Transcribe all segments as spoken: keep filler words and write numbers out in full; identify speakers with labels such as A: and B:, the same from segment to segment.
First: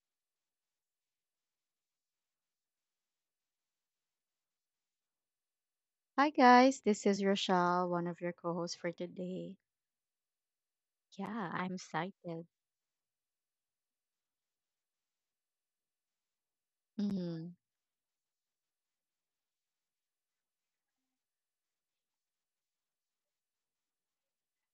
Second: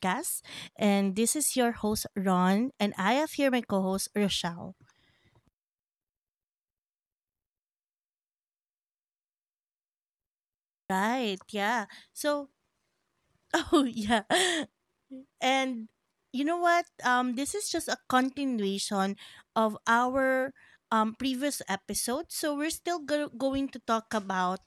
A: Podcast. And this is your host, Ron. And I have here my co host, Rochelle.
B: Hi guys, this is Rochelle, one of your co-hosts for today.
A: Right.
B: Yeah, I'm
A: Yeah.
B: excited.
A: So, oh, yeah. And you know what?
B: Hmm
A: Um, this is just a continuation of our um, previous episode. So we're still go- going to talk about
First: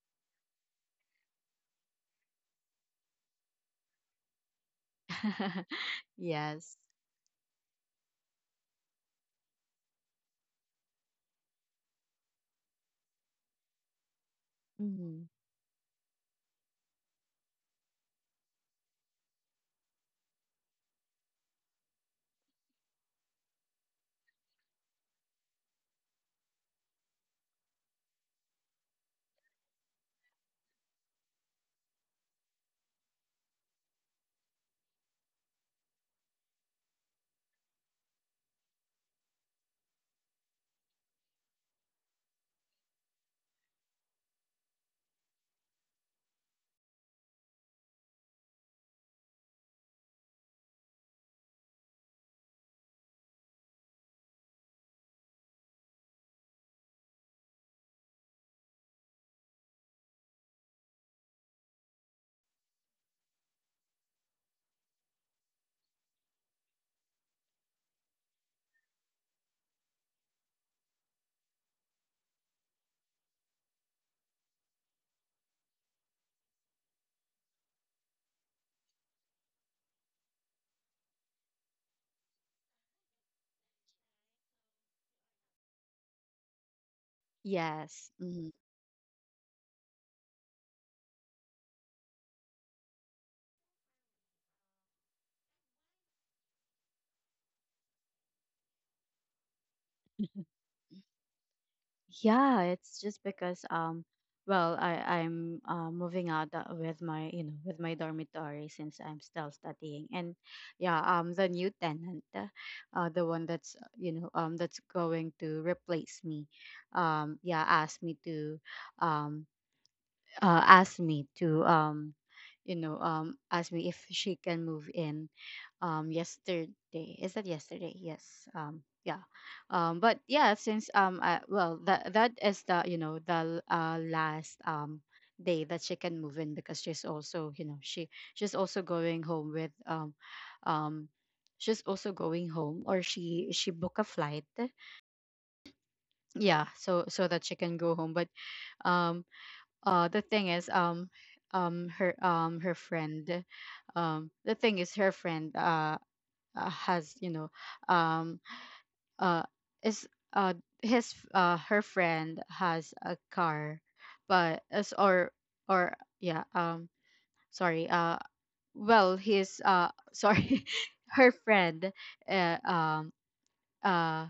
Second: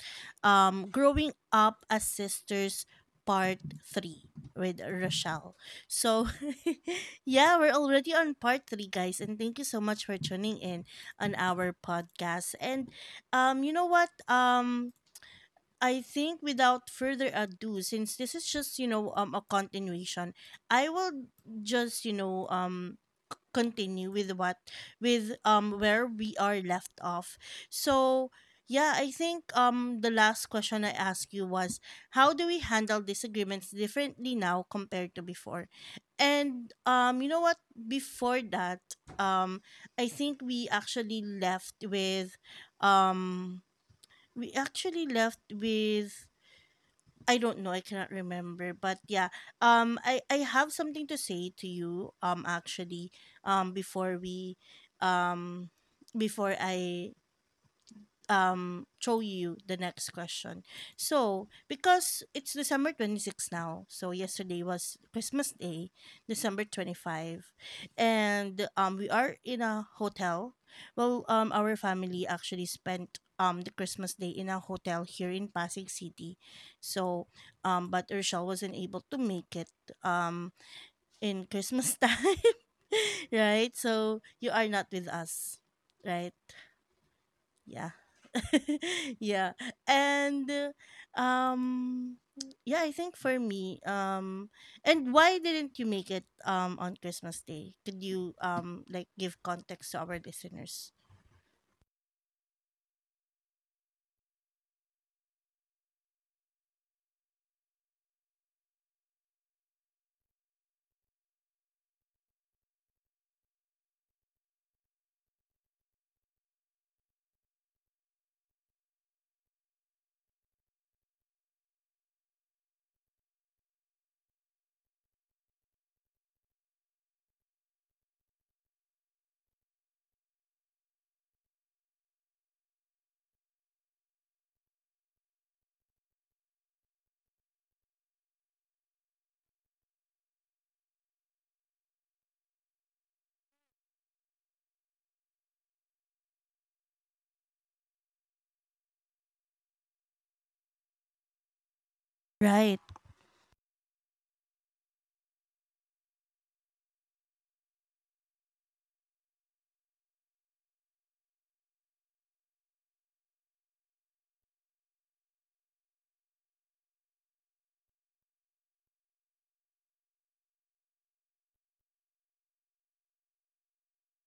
A: um, growing up as sisters, part three with Rochelle. So
B: yes.
A: yeah, we're already on part three, guys, and thank you so much for tuning in on our podcast. And um, you know what? Um,
B: hmm
A: I think without further ado, since this is just you know um a continuation, I will just you know um continue with what with um where we are left off. So yeah, I think um the last question I asked you was how do we handle disagreements differently now compared to before, and um you know what before that um I think we actually left with um we actually left with I don't know. I cannot remember. But yeah, um, I I have something to say to you. Um, actually, um, before we, um, before I um throw you the next question. So because it's December twenty six now, so yesterday was Christmas Day, December twenty five, and um we are in a hotel. Well, um our family actually spent um the Christmas Day in a hotel here in Pasig City. So um but Urshel wasn't able to make it um in Christmas time. Right? So you are not with us. Right? Yeah.
B: Yes. hmm
A: Yeah. And uh, um yeah, I think for me um and why didn't you make it um on Christmas Day? Could you um like give context to our listeners?
B: Yeah, it's just because um, well, I I'm uh, moving out uh, with my you know with my dormitory since I'm still studying, and yeah, um, the new tenant, uh, uh, the one that's uh, you know um that's going to replace me, um, yeah, asked me to, um uh, asked me to um you know um ask me if she can move in um yesterday. Is that yesterday? Yes. Um yeah um but yeah, since um I, well, that that is the you know the uh, last um day that she can move in because she's also you know she she's also going home with um um she's also going home, or she she booked a flight. Yeah, so so that she can go home. But um uh the thing is, um um her um her
A: Right.
B: friend, um the thing is her friend uh uh, has, you know um uh is uh his, uh her friend has a car. But as, or or yeah, um sorry uh well, his, uh sorry her friend, uh, um uh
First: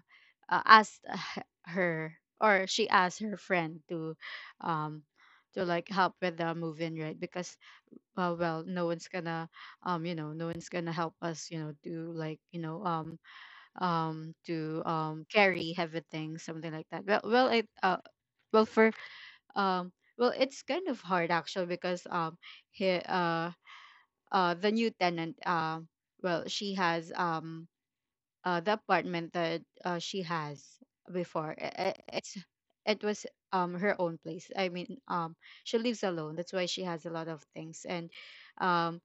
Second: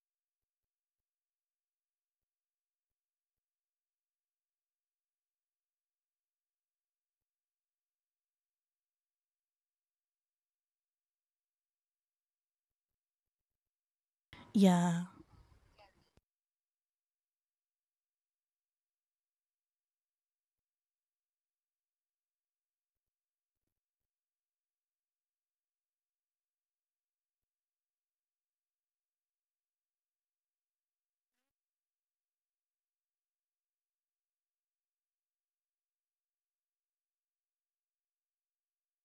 B: uh, asked, uh, h- her, or she asked her friend to, um to like help with the move in, right? Because uh, well, no one's gonna um you know no one's gonna help us, you know, do, like you know um um to
A: Yeah.
B: um carry heavy things, something like that. Well well it uh well for um well it's kind of hard actually because um he uh uh the new tenant, um well, she has, um uh the apartment that uh, she has before, i- i- it's, it was um her own place, I mean, um she lives alone, that's why she has a lot of things. And um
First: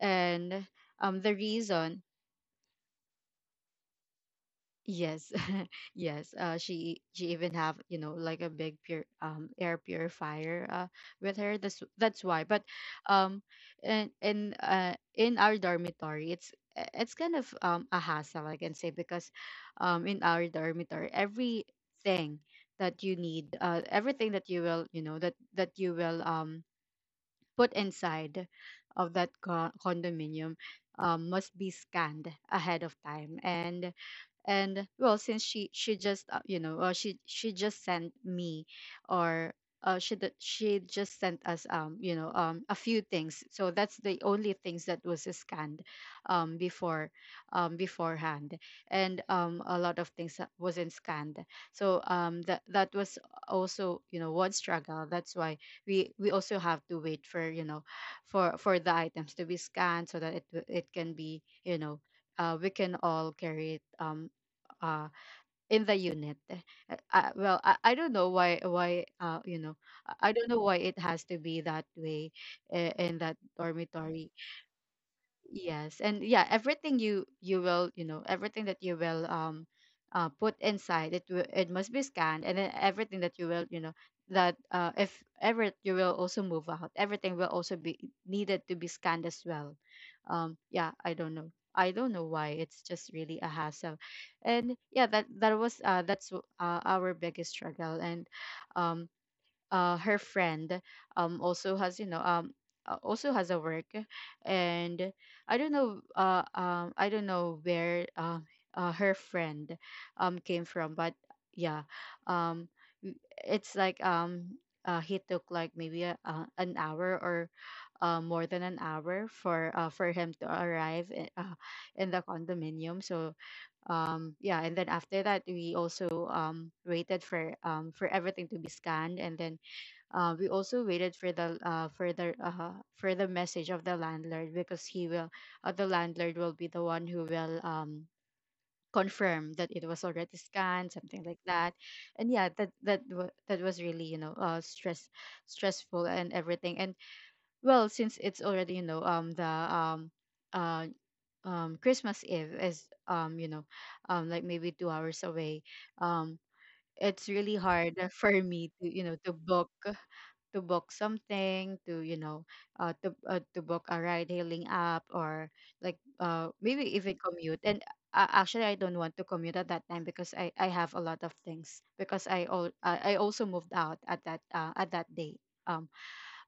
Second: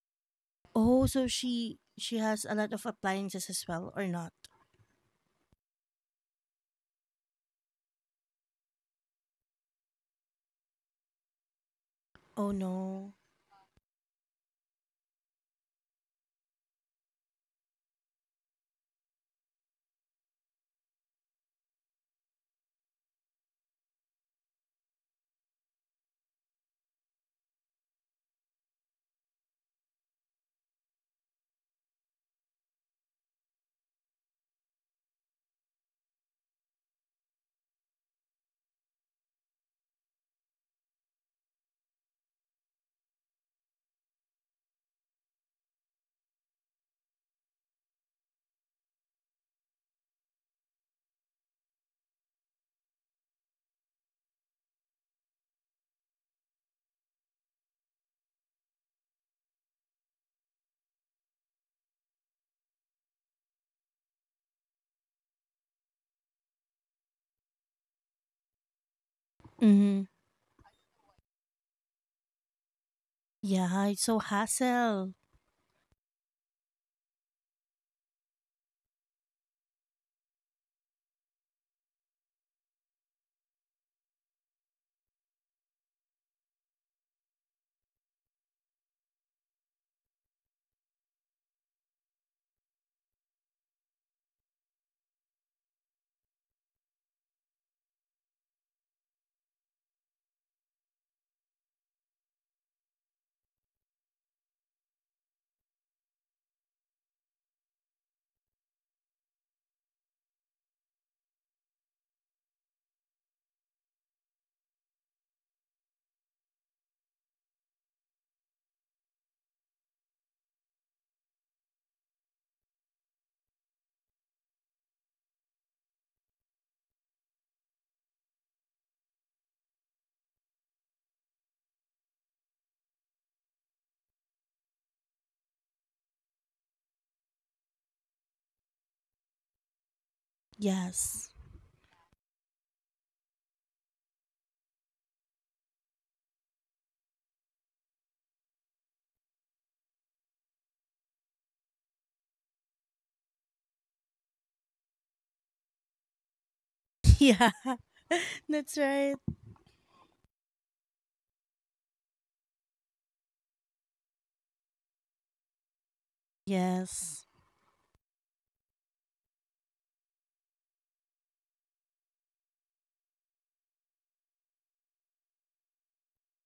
B: and
A: Oh,
B: Um,
A: so
B: the
A: she
B: reason.
A: she has a lot of appliances as well or not?
B: Yes. Yes, uh she she even have, you know, like a big pure um air purifier uh with her, that's that's why.
A: Oh
B: But
A: no.
B: um and in, uh in our dormitory, it's, uh, it's kind of um a hassle, I can say, because um in our dormitory, everything that you need, uh everything that you will you know that that you will um put inside of that co- condominium, um, must be scanned ahead of time. and and well, since she she just, uh, you know uh, she she just sent me, or uh, she d- she just sent us, um you know um a few things, so that's the only things that was scanned um before um beforehand, and um a lot of things that wasn't scanned. So um that that was also, you know, one struggle. That's why we we also have to wait for, you know, for for the items to be scanned so that it w- it can be, you know, uh, we can all carry it um uh in the unit. Uh, uh, well, I, I don't know why why uh you know
A: Mm-hmm.
B: i I don't know why it has to be that way I- in that
A: Yeah, it's so
B: dormitory.
A: hassle.
B: Yes, and yeah, everything you you will you know everything that you will, um uh, put inside, it will it must be scanned, and then everything that you will, you know, that uh, if ever you will also move out, everything will also be needed to be scanned as well. Um, yeah, I don't know, I don't know why, it's just really a hassle, and yeah, that that was uh, that's uh, our biggest struggle. And um uh, Her friend um also has, you know, um uh, also has a work. And I don't know, uh um I don't know where, uh, uh her friend um came from. But yeah, um w- it's like, um uh, he took like maybe a, uh, an hour, or uh, more than an hour for, uh, for him to arrive in, uh, in the condominium. So um yeah, and then after that we also um waited for, um for everything to be scanned, and then uh, we also waited for the, uh, for the uh, for the message of the landlord, because he will, uh, the landlord will be the one who will, um, confirm that it was already scanned, something
A: Yes.
B: like that. And yeah, that that wa- that was really, you know, uh, stress stressful, and everything. And well, since it's already, you know, um the um uh um Christmas Eve is, um you know um like maybe two hours away. Um, it's
A: Yeah.
B: really hard for me
A: That's
B: to, you know,
A: right.
B: to book, to book something to, you know, uh to uh, to book a ride hailing app, or like, uh maybe even
A: Yes.
B: commute. And uh, actually, I don't want to commute at that time because i i have a lot of things, because I all I I also moved out at that, uh, at that day. Um,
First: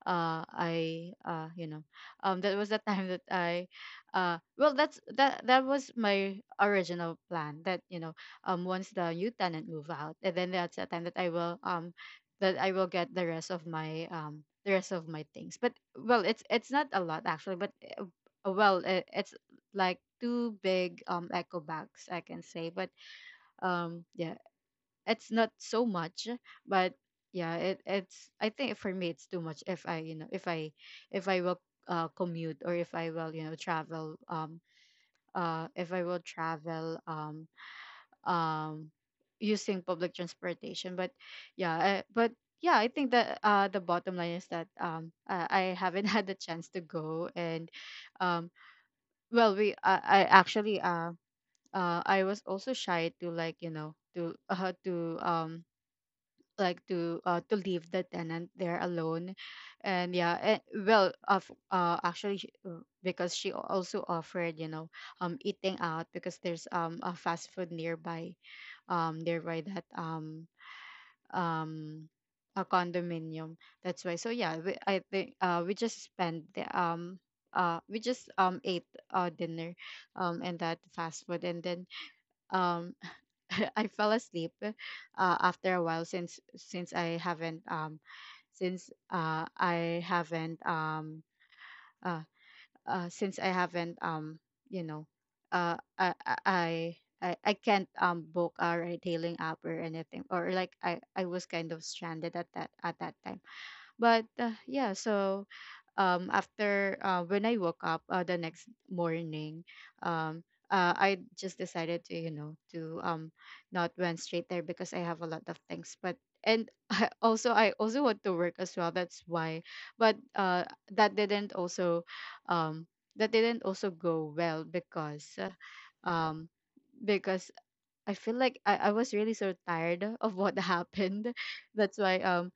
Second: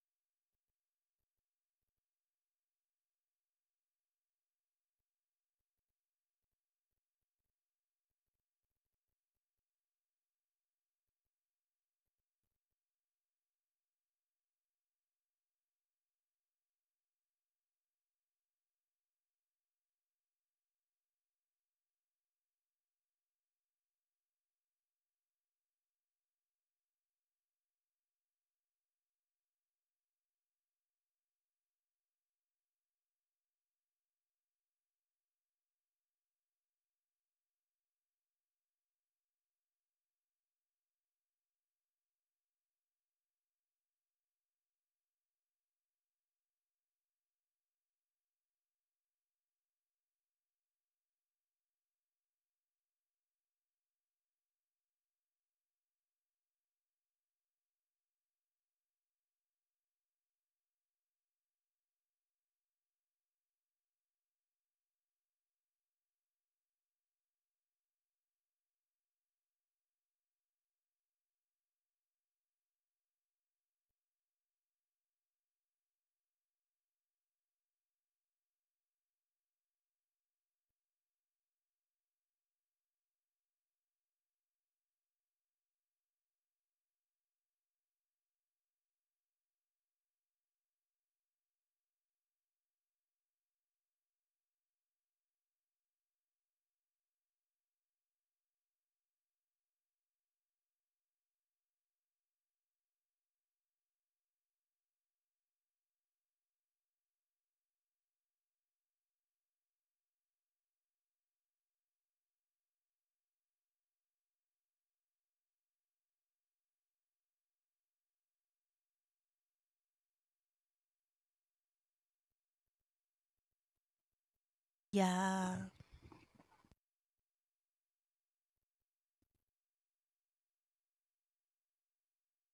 B: uh I uh you know um That was the time that I uh well, that's that that was my original plan that, you know, um once the new tenant move out, and then that's the time that I will, um that i will get the rest of my, um the rest of my things. But well, it's it's not a lot actually. But uh, uh, well, it, it's like two big um echo bags, I can say. But um yeah, it's not so much. But yeah, it, it's, I think for me it's too much if I, you know, if I, if I will, uh, commute, or if I will, you know, travel, um uh if I will travel um um using public transportation. But yeah, uh, but yeah, I think that uh the bottom line is that, um uh, I haven't had the chance to go. And um well, we i, I actually, uh uh, I was also shy to, like, you know, to uh, to um like to uh, to leave the tenant there alone. And yeah, and well, of, uh actually she- uh, because she al- also offered, you know, um eating out, because there's um a fast food nearby, um nearby that um um a condominium, that's why. So yeah, we, I think uh we just spent the, um uh we just um ate uh dinner um and that fast food. And then um I fell asleep uh after a while, since since I haven't um since uh, I haven't um uh, uh since I haven't, um you know uh I I I I I can't um book a retailing app or anything, or like I I was kind of stranded at that, at that time. But uh, yeah, so um after, uh, when I woke up, uh, the next morning, um uh, I just decided to, you know, to um not went straight there because I have a lot of things. But, and I also, I also want to work as well. That's why. But uh that didn't also um that didn't also go well because, uh,
A: Yeah.
B: um because I feel like I, I was really so tired of what happened. That's why um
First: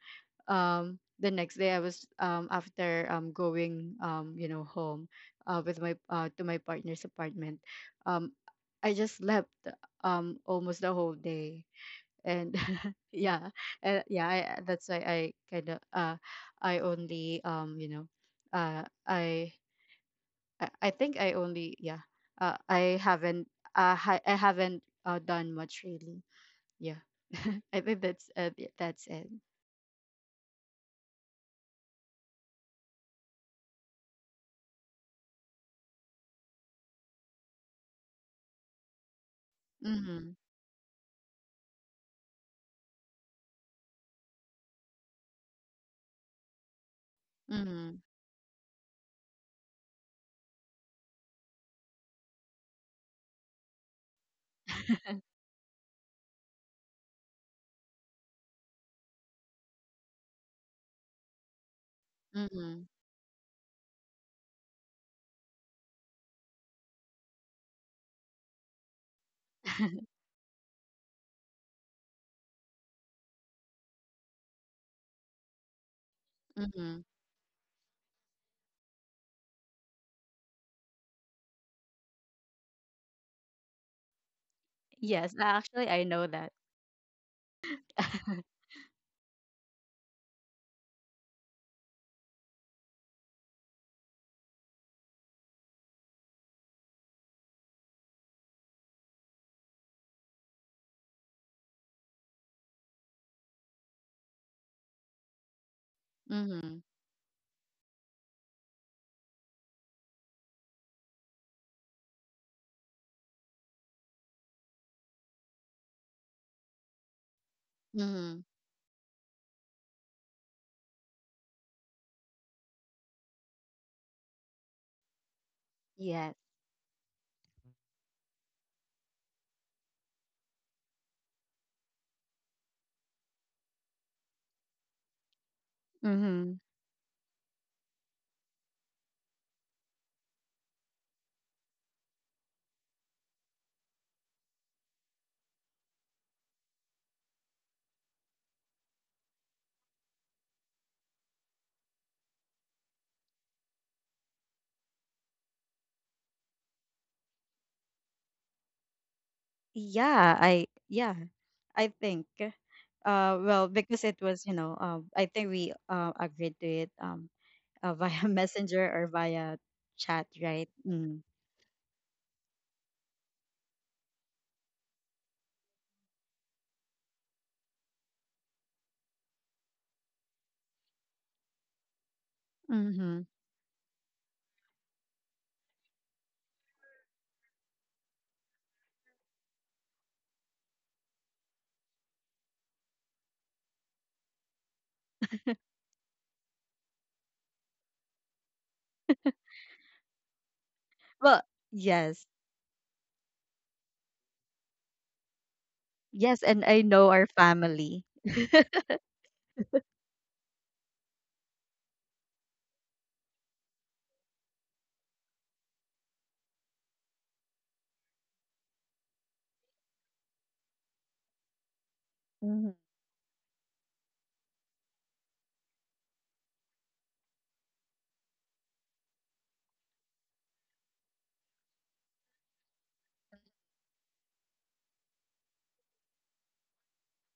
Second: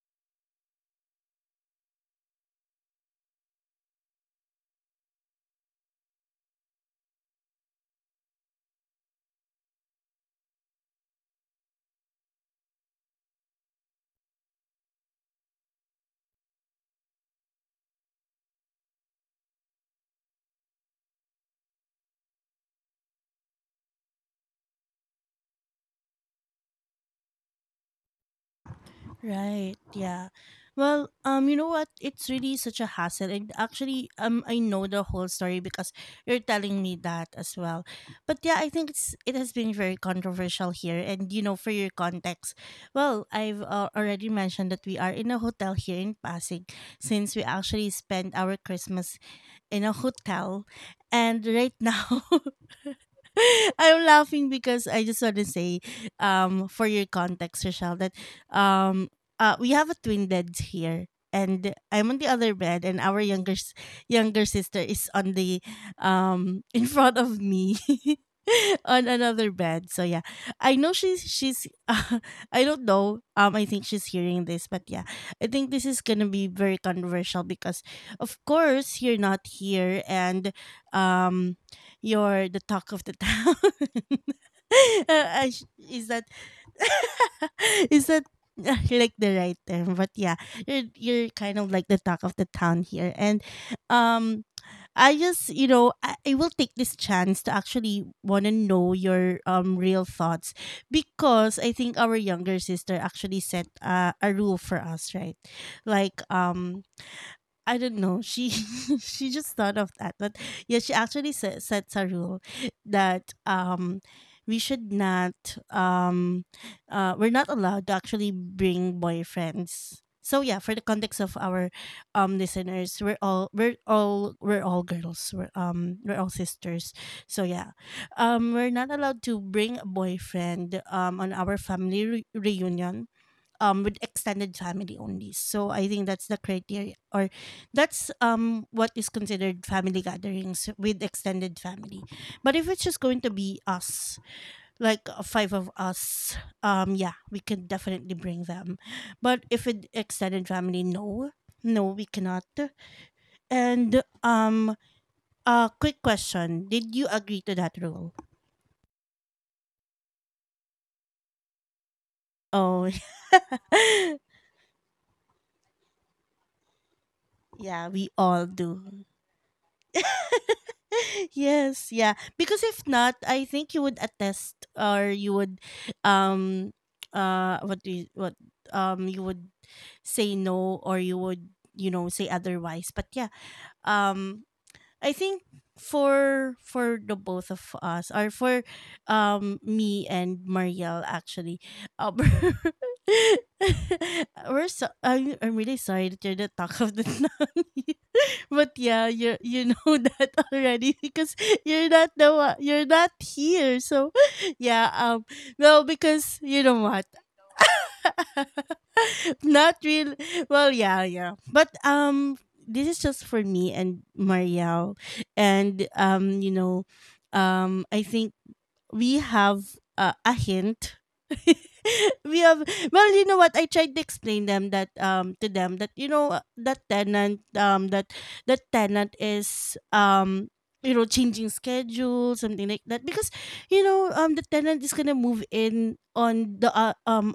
B: um the next day I was, um after um going, um you know, home, uh with my uh to my partner's apartment, um I just slept um almost the whole day. And yeah, uh, yeah, I, that's why I kind of uh I only um you know uh I I I think I only, yeah, uh, i haven't uh, hi- I haven't, uh, done much really. Yeah. I think that's, uh, that's it.
A: Right. Yeah. Well, um, you know what? It's really such a hassle, and actually, um, I know the whole story because you're telling me that as well. But yeah, I think it's it has been very
B: Mm-hmm.
A: controversial here, and you know, for your context, well, I've uh, already mentioned that we are in a hotel here in Pasig, since we actually
B: Mm-hmm.
A: spent our Christmas in a hotel, and right now. I'm laughing because I just want to say, um, for your context, Rochelle, that um, uh, we have a twin beds here, and I'm on the other
B: Mm-hmm.
A: bed, and our younger s- younger sister is on the um in front of me. On another bed. So yeah, I know she's she's I don't know, um I think she's hearing this, but yeah, I think this is gonna be very
B: Mm-hmm.
A: controversial because of course you're not here, and um you're the talk of the town.
B: Yes,
A: Uh, I sh-
B: actually, I
A: is that
B: know that.
A: is that uh, like the right term? But yeah, you're you're kind of like the talk of the town here. And um, I just you know I, I will take this chance to actually want to know your um real thoughts because I think our younger sister actually set uh, a rule for us, right? Like
B: Mm-hmm.
A: um I don't know. She she just thought of that, but yeah, she actually set, sets a rule that um we should not um uh we're not allowed to actually
B: Mm-hmm.
A: bring boyfriends. So yeah, for the context of our um listeners, we're all we're all we're all girls. We're um we're all
B: Yes.
A: sisters. So yeah, um we're not allowed to bring a boyfriend um on our family re- reunion um with extended family only. So I think that's the
B: Mm-hmm.
A: criteria or that's um what is considered family gatherings with extended family. But if it's just going to be us, like uh, five of us, um yeah, we can definitely bring them. But if it extended family, no. No, we cannot. And um uh quick question. Did you agree to that rule?
B: Yeah, I, yeah, I think.
A: Oh.
B: Uh, well, because it was, you know, um, I think we uh, agreed to it um
A: Yeah,
B: uh,
A: we
B: via
A: all
B: messenger,
A: do.
B: or via chat, right? Mm.
A: Yes, yeah. Because if not, I think you would attest or you would um uh what do you, what um you would say no or you would you know say otherwise. But
B: Mm-hmm.
A: yeah. Um I think for for the both of us or for um me and Marielle actually, uh, we're so I'm, I'm really sorry that you're the talk of the town here. But yeah, you you know that already because
B: Well,
A: you're not
B: yes,
A: the one, you're not here. So yeah. Um well, because
B: yes,
A: you
B: and
A: know
B: I
A: what?
B: know our family.
A: Not real. Well, yeah, yeah. But um, this is just for me and Marielle, and um, you know, um, I think we have uh, a hint. We have,
B: Mm-hmm.
A: well, you know what? I tried to explain them that um to them that you know uh, that tenant um that that tenant is um you know changing schedule something like that because you know um the tenant is gonna move in on the uh, um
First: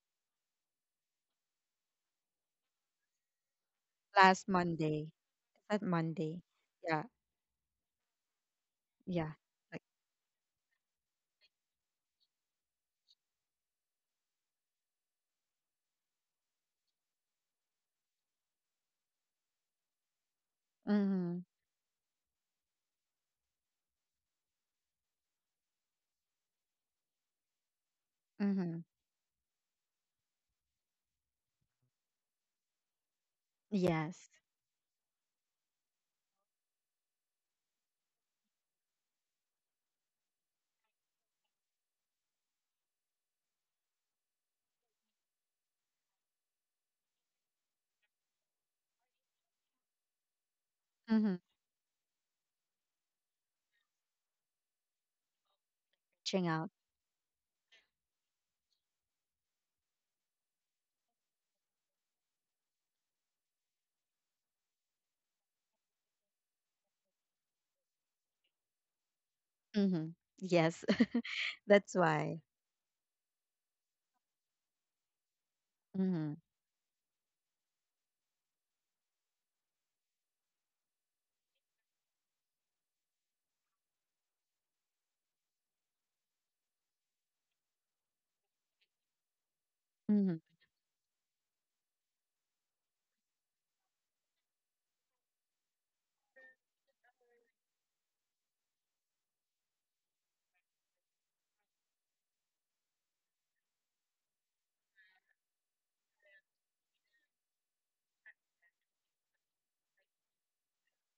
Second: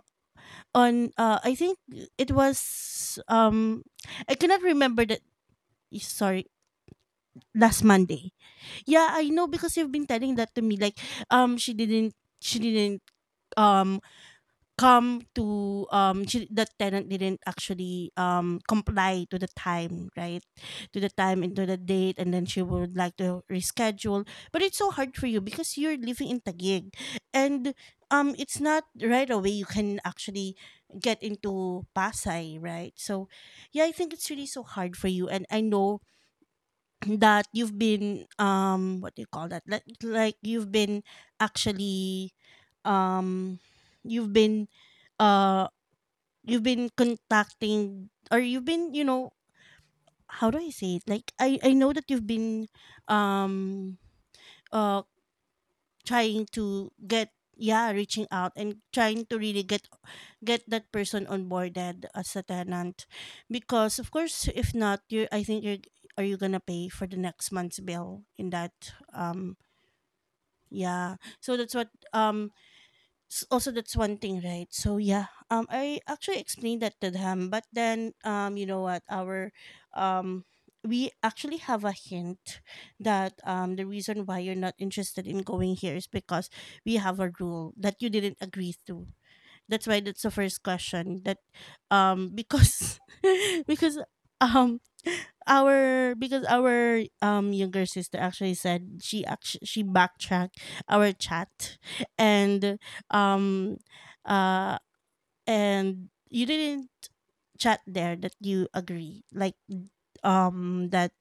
A: on uh I think it was um I
B: Last
A: cannot remember
B: Monday.
A: that
B: Is that
A: sorry
B: Monday? Yeah,
A: last Monday. Yeah, I
B: yeah.
A: know because
B: Like,
A: you've been telling that to me like um she didn't she didn't um come to um she, the tenant didn't actually um comply to the time, right? To the
B: mm-hmm,
A: time and to the date, and then she would like to reschedule, but it's so hard for you because you're living in Taguig, and um it's
B: mm-hmm.
A: not right away you can actually get into Pasay, right? So yeah, I think it's
B: Yes.
A: really so hard for you, and I know that you've been um what do you call that, like, like you've been actually um you've been uh you've been contacting or you've been you know how do I say it, like
B: Mm-hmm.
A: i i know that you've been um uh trying
B: Reaching out.
A: to get yeah, reaching out and trying to really get get that person onboarded as a tenant because of course if not you, I think you're, are you gonna pay for the next month's bill in that um
B: Mm-hmm. Yes,
A: yeah. So that's what
B: that's why.
A: um s- also that's one thing right. So yeah, um I
B: Mm-hmm,
A: actually explained that to them, but then um you know what, our um we actually have a hint that um the reason why you're not interested in going here is because we have a rule that you didn't agree to. That's why that's the
B: mm-hmm.
A: first question that um because because um our because our um younger sister actually said, she actually she backtracked our chat and um uh and you didn't chat there that you agree, like um that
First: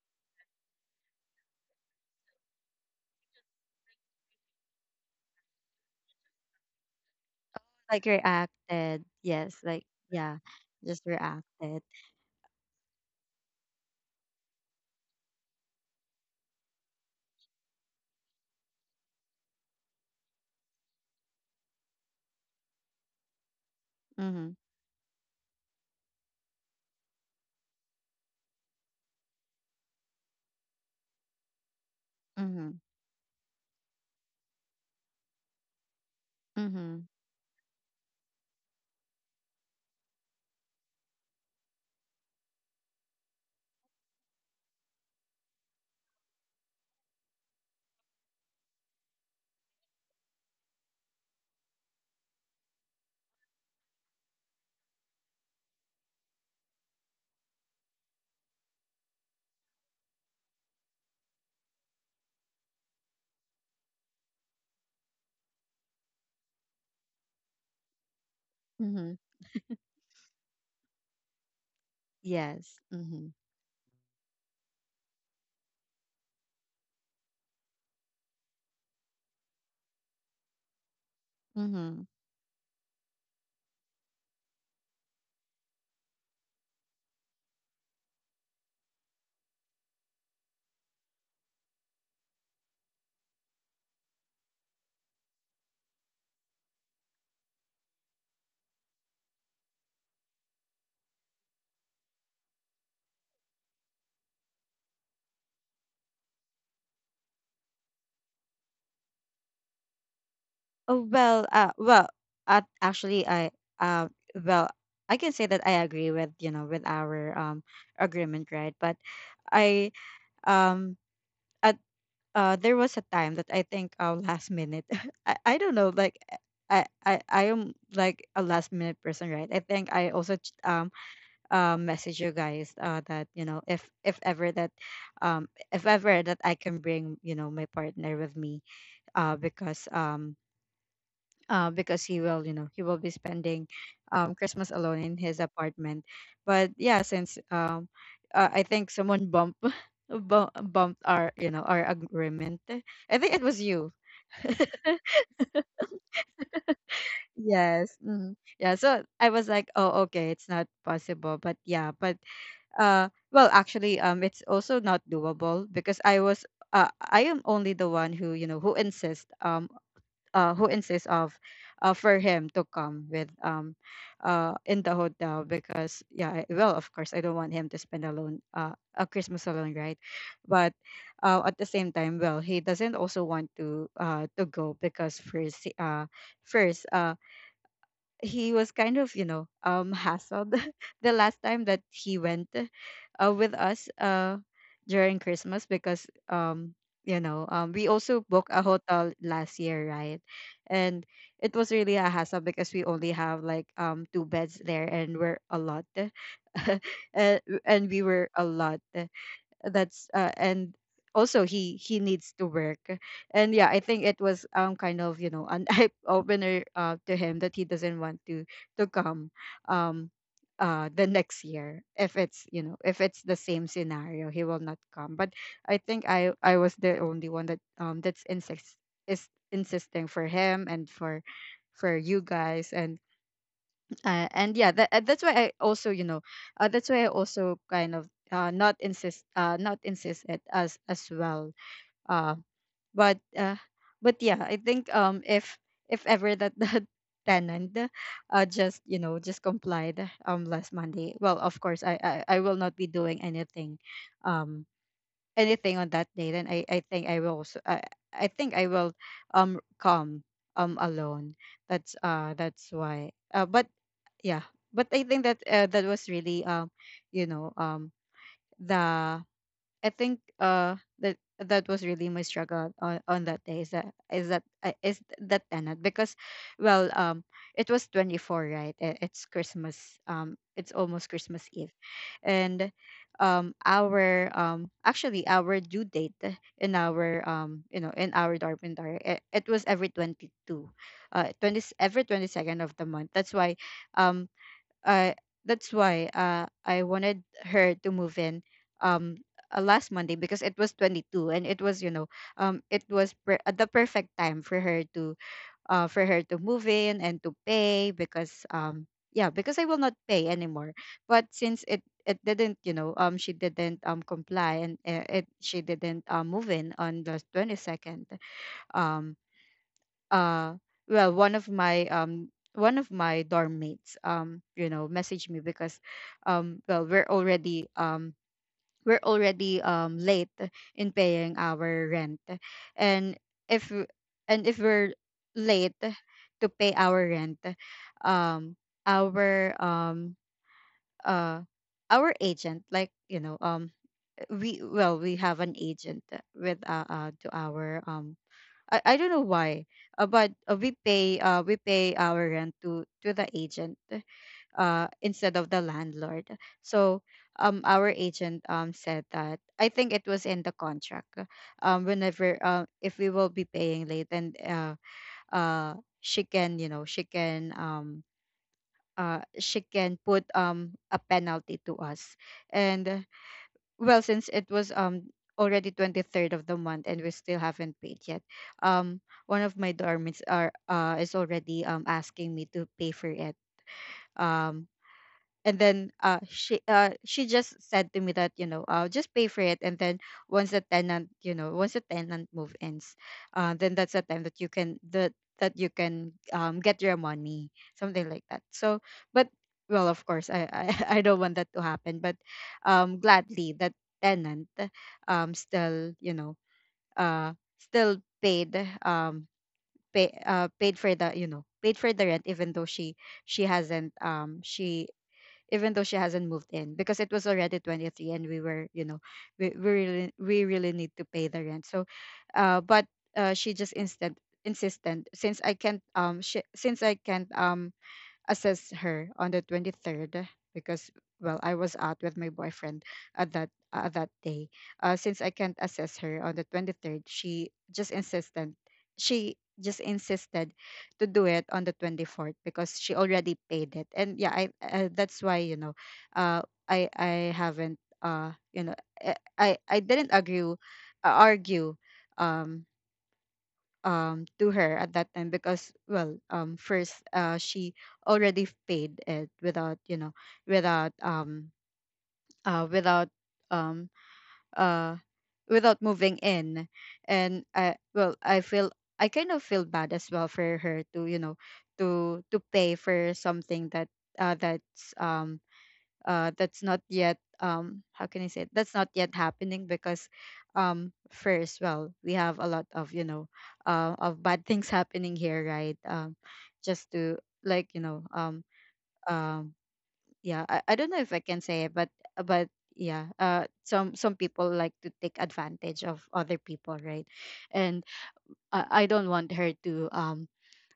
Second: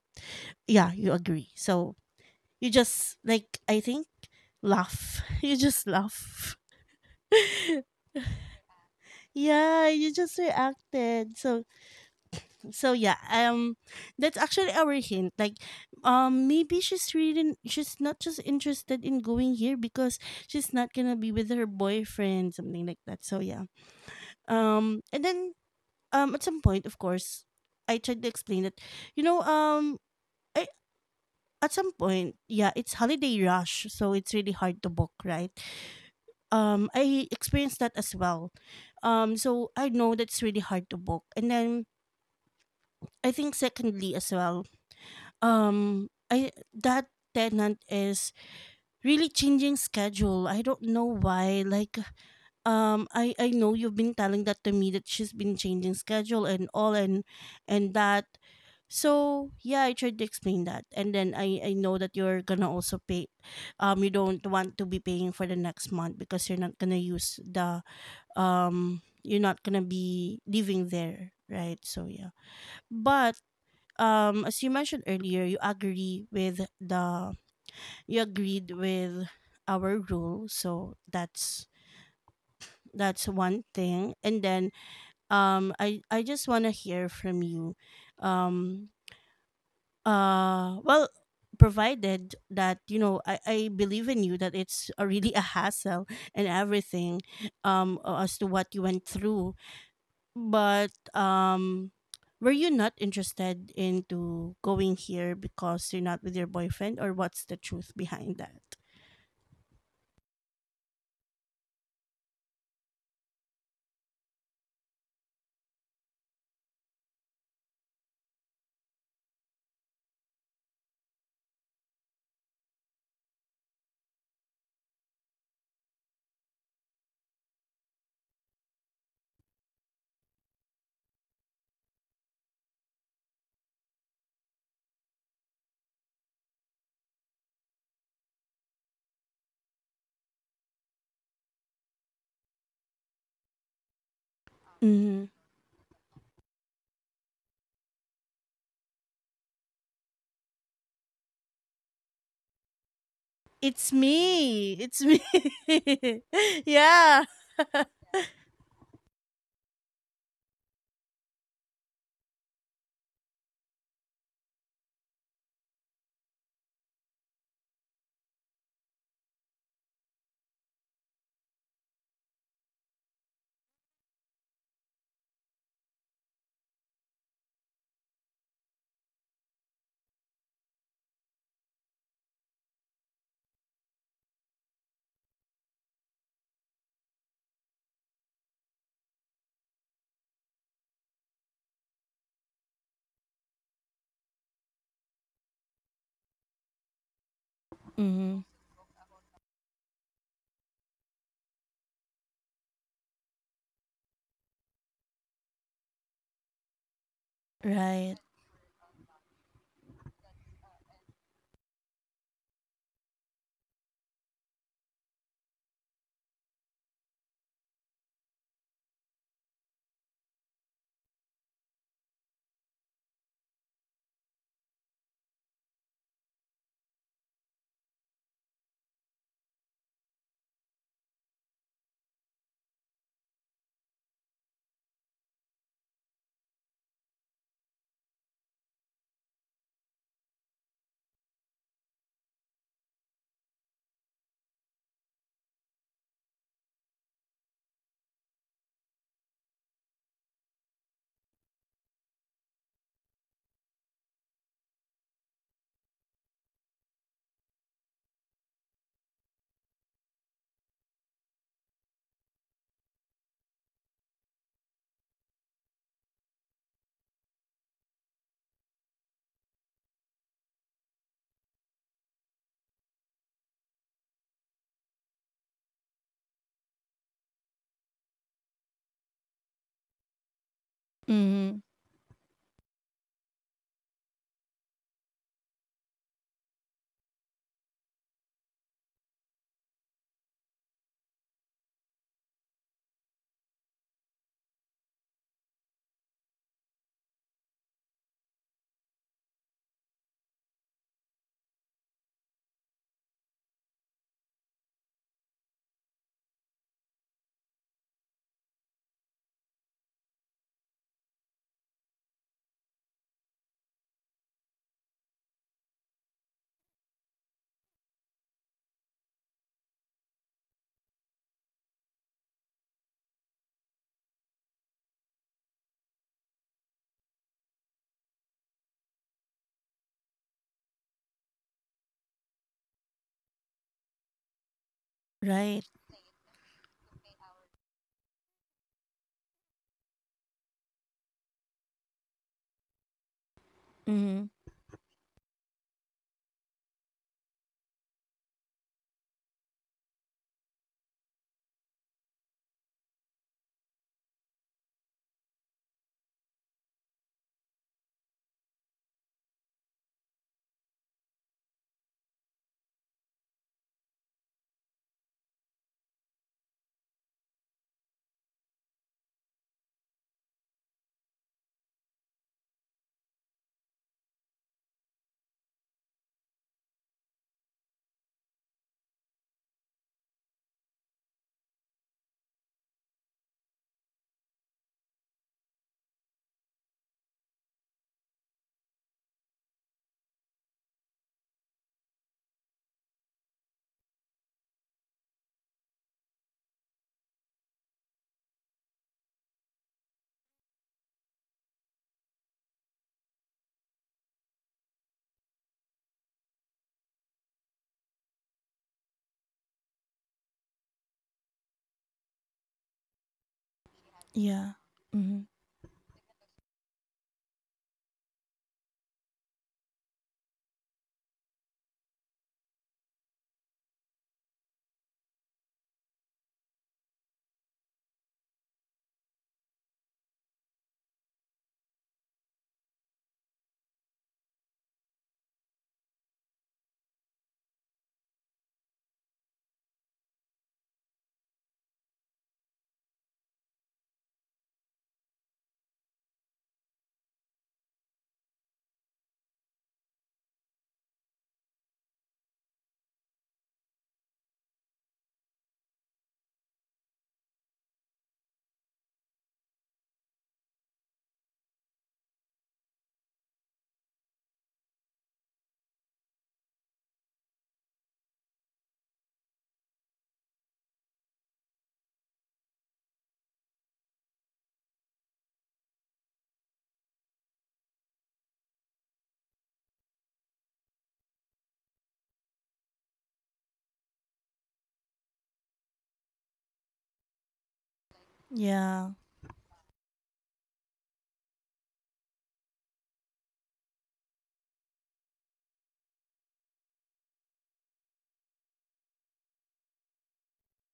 A: yeah, you agree. So you just like I think laugh you just laugh.
B: Like reacted. Yes, like,
A: Yeah, you just
B: yeah, just
A: reacted. So
B: reacted.
A: so yeah, um that's actually our hint. Like um maybe she's really, she's not just interested in going here because she's not gonna be with her boyfriend, something like that. So yeah.
B: Mm-hmm,
A: Um and then um at some point of course I tried to explain that, you know, um I, at some point, yeah,
B: mm-hmm,
A: it's holiday rush, so it's really hard to book, right? Um
B: mm-hmm,
A: I experienced that as well. Um so I know that's really hard to book. And then I think secondly as well, um, I that tenant is really changing schedule. I don't know why. Like, um, I I know you've been telling that to me that she's been changing schedule and all and and that. So yeah, I tried to explain that, and then I I know that you're gonna also pay. Um, you don't want to be paying for the next month because you're not gonna use the um.
B: mm-hmm.
A: You're not gonna be living there, right? So yeah,
B: Yes. Mm-hmm,
A: but um as you mentioned earlier you agree with the you agreed with our rule, so that's
B: mm-hmm.
A: that's one thing. And then um i i just want to hear from you um uh well, provided that you know I, I believe in you that it's a really a hassle and everything, um uh, as to what you went through. But um were you not interested into going here because you're not with your boyfriend or what's the truth behind that?
B: Oh well, uh, well, uh, actually, I, uh, well, I can say that I agree with, you know, with our um agreement, right? But I, um at uh there was a time that I think, uh last minute, I, I don't know, like I, I I am like a last minute person, right? I think I also ch- um uh, message you guys uh that, you know, if, if ever that um if ever that I can bring, you know, my partner with me, uh because um uh, because he will, you know, he will be spending um, Christmas alone in
A: Hmm.
B: his apartment. But yeah, since um, uh, I think someone bumped bu- bumped our, you know, our agreement. I think it was
A: It's
B: you.
A: me. It's me. Yeah.
B: Yes. Mhm. Yeah. So I was like, oh, okay, it's not possible. But yeah, but uh, well, actually, um, it's also not doable because I was, uh, I am only the one who, you know, who insists um uh, who insists of, uh, for him to come with um uh in the hotel, because yeah, I- well, of course I don't want him to spend alone, uh a Christmas alone, right? But uh, at the same time, well, he doesn't also want to uh to go because first he- uh first uh he was kind of, you know um hassled the last time that he went, uh, with us uh during Christmas, because um you know um we also
A: Mm-hmm.
B: booked a hotel last year, right? And it was really a hassle because we only have like, um two beds there and we're a lot uh, and we
A: Right.
B: were a lot that's uh, and also he he needs to work. And yeah, I think it was, um kind of, you know an eye opener, uh, to him, that he doesn't want to to come, um uh the next year, if it's, you know if it's the same scenario, he will not come. But I think i i was the only one that, um that's insist is insisting for him and for for you guys. And uh, and yeah, that, uh, that's why I also, you know uh, that's why I also kind of, uh, not insist uh, not insist it as as well. uh, but uh, but yeah, I think, um if if ever that the tenant uh just, you know just complied, um last Monday, well, of course, i i, I will not be doing anything, um anything on that day, then i i think I will also, i, I think I will, um come, um alone. That's uh that's why uh, But yeah, but I think that, uh, that was really, um you know um the I think, uh that that was really my struggle on, on that day, is that, is that uh, is that tenant, because well, um it was twenty-four, right? I- it's Christmas, um it's almost Christmas
A: Mm-hmm.
B: Eve. And um our um actually, our due date in our, um you know in our dormitory, it, it was every twenty-two, uh twenty every twenty-second of the month. That's why, um uh, that's why uh, I wanted her to move in, um uh, last Monday, because it was twenty-two and it was, you know um it was per- uh, the perfect time for her to, uh for her to move in and to pay, because um yeah, because I will not pay anymore. But since it it didn't, you know um she didn't, um comply, and uh, it she didn't um move in on the twenty-second. um uh well, one of my, um one of my dorm mates, um you know, messaged me, because um well, we're already, um we're already um late in paying our rent. And if w- and if we're
A: Right.
B: late to pay our rent, um our um uh our agent, like, you know um
A: Mm-hmm.
B: we well, we have an agent with, uh, uh to our um I, I don't know why, uh, but uh, we pay, uh, we pay our rent to to the agent, uh, instead of the landlord. So, um, our agent, um, said that I think it was in the contract. Uh, Um, whenever, uh, if we will be paying late, and uh, uh, she can, you know, she can um. Uh, she can put um a penalty to us. And well, since it was, um already twenty-third of the month and we still haven't paid yet, um one of my dormits are uh is already um asking me to pay for it. Um and then uh She, uh she just said to me that, you know, I'll just pay for it, and then, once the tenant, you know, once the tenant move ins, uh then that's the time that you can that that you can um get your money, something like that. So, but, well, of course, i i, I don't want that to happen. But, um gladly, that tenant, um still, you know, uh still paid, um pay uh paid for the, you know paid for the rent, even though she she hasn't um
A: Yeah.
B: she
A: Mm-hmm.
B: even though she hasn't moved in, because it was already twenty-three and we were, you know, we, we really, we really need to pay the rent. So uh but uh she just instant insistent, since I can't, um sh- since i can't um assess her on the twenty-third, because well, I was out with my boyfriend at that, uh, that day. Uh, since I can't assess her on the twenty-third, she just insisted, she just insisted to do it on the twenty-fourth, because she already paid it. And yeah, I uh, that's why, you know uh, I I haven't uh, you know eh, i i didn't agree, uh, argue, um um to her at that time, because well, um first, uh she already paid it, without, you know without um uh without um uh without moving in. And I, well, I feel, I kind of feel bad as well for her to, you know, to to pay for something that, uh that's, um uh, that's not yet, um how can I say it? That's not yet happening, because, um first, well, we have a lot of, you know, uh, of bad things happening here, right? um just to like you know um
A: Yeah.
B: um yeah, I, I don't know if I can say it, but but yeah, uh some some people like to take advantage of other people, right? And i, I don't want her to, um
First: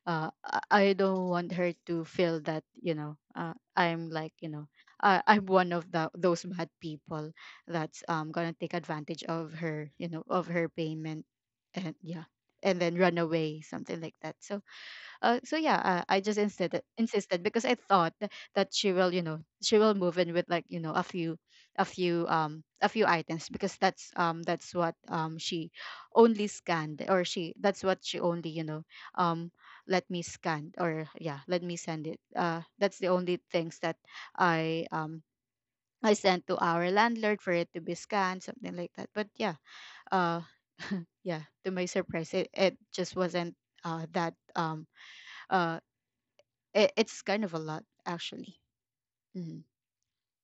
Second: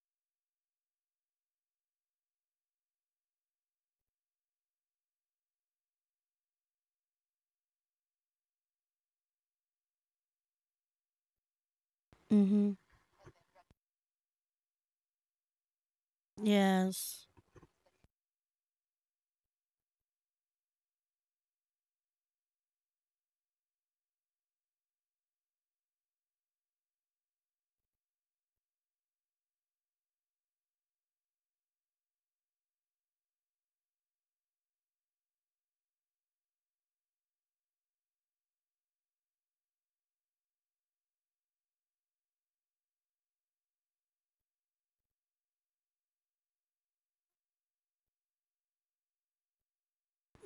B: uh, I I don't want her to feel that, you know, uh, I'm like, you know, I, I'm one of the, those bad people that's, um gonna take advantage of her, you know, of her payment. And yeah,
A: Mhm.
B: and then run away, something like that. So, uh, so yeah, uh, I just insisted
A: Yes.
B: insisted because I thought tha- that she will, you know, she will move in with like, you know, a few, a few, um a few items, because that's, um that's what, um she only scanned, or she that's what she only, you know, um let me scan, or yeah, let me send it. Uh, that's the only things that I, um I sent to our landlord for it to be scanned, something like that. But yeah, uh, yeah, to my surprise, it it just wasn't, uh that um uh it, it's kind of a lot, actually. Hmm.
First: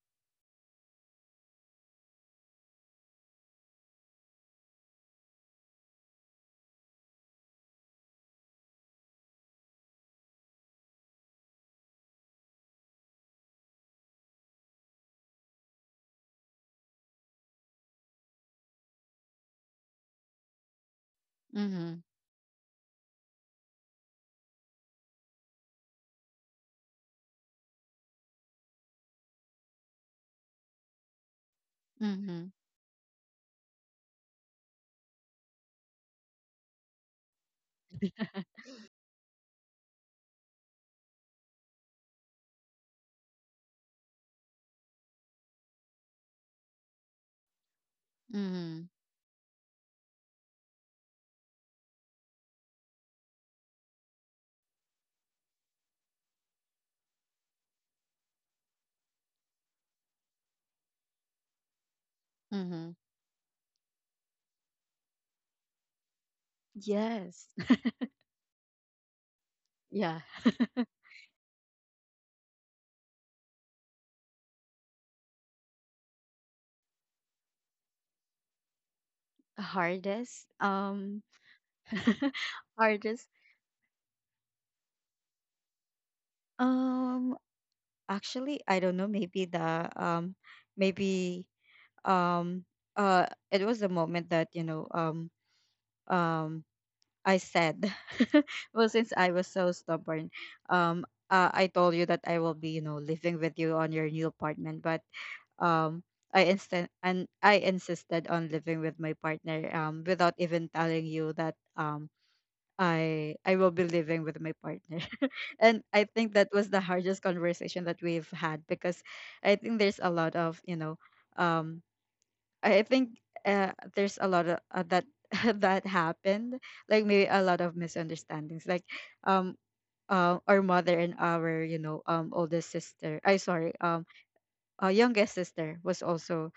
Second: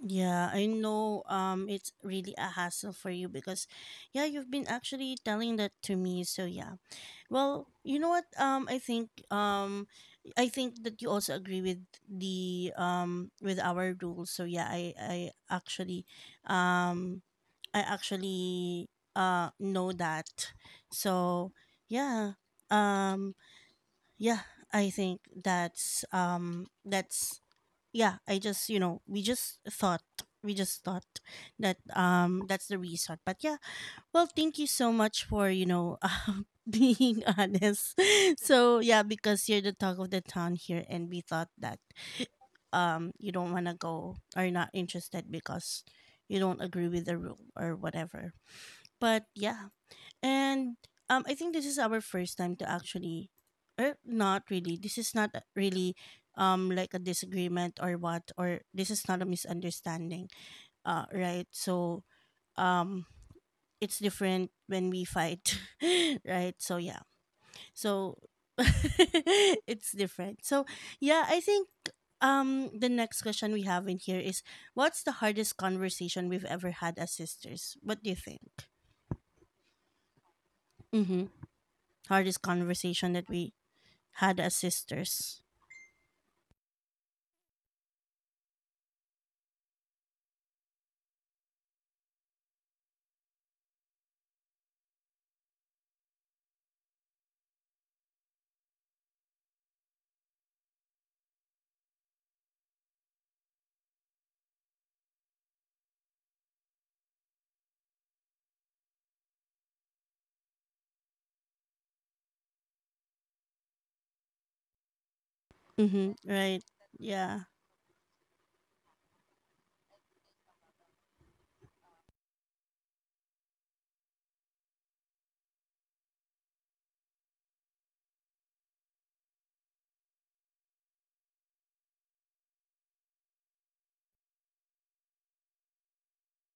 A: Yeah, I know um it's really a hassle for you because yeah, you've been actually telling that to me. So yeah. Well, you know what? Um I think um I think that you also agree with the um with our rules. So yeah, I I actually um I actually uh know that. So
B: Hmm.
A: yeah. Um yeah, I think that's um that's yeah I just you know we just thought we just thought that um
B: Hmm.
A: that's the reason. But yeah, well, thank you so much for you know um, being honest. So yeah, because you're the talk of the town here, and we thought that um you don't want to go or not interested because you don't agree with the rule or whatever.
B: Hmm.
A: But yeah. and um, I think this is our first time to actually, or not really. This is not a- really um like a disagreement or what, or this is not a misunderstanding. Uh, right. So
B: Hmm.
A: um, it's different when we fight, right? So yeah.
B: Yes.
A: So it's
B: Yeah.
A: different. So yeah, I think um the next question we have in here is, what's the hardest conversation we've ever had as sisters? What do you think?
B: Hardest. Um.
A: Mm-hmm. Hardest conversation
B: Hardest.
A: that we had as sisters,
B: Um. Actually, I don't know. Maybe the um. Maybe um. Uh. it was the moment that, you know. Um. Um. I said, well, since I was so stubborn, um. Uh, I told you that I will be, you know, living with you on your new apartment, but, um I instant and I insisted on living with my partner, um without even telling you that, um I I will be living with my partner. And I
A: mm-hmm,
B: think that
A: right?
B: was the hardest
A: Yeah.
B: conversation that we've had, because I think there's a lot of, you know, um I I think, uh, there's a lot of, uh, that that happened, like maybe a lot of misunderstandings, like, um uh, our mother and our, you know, um older sister I sorry um uh, youngest sister was also,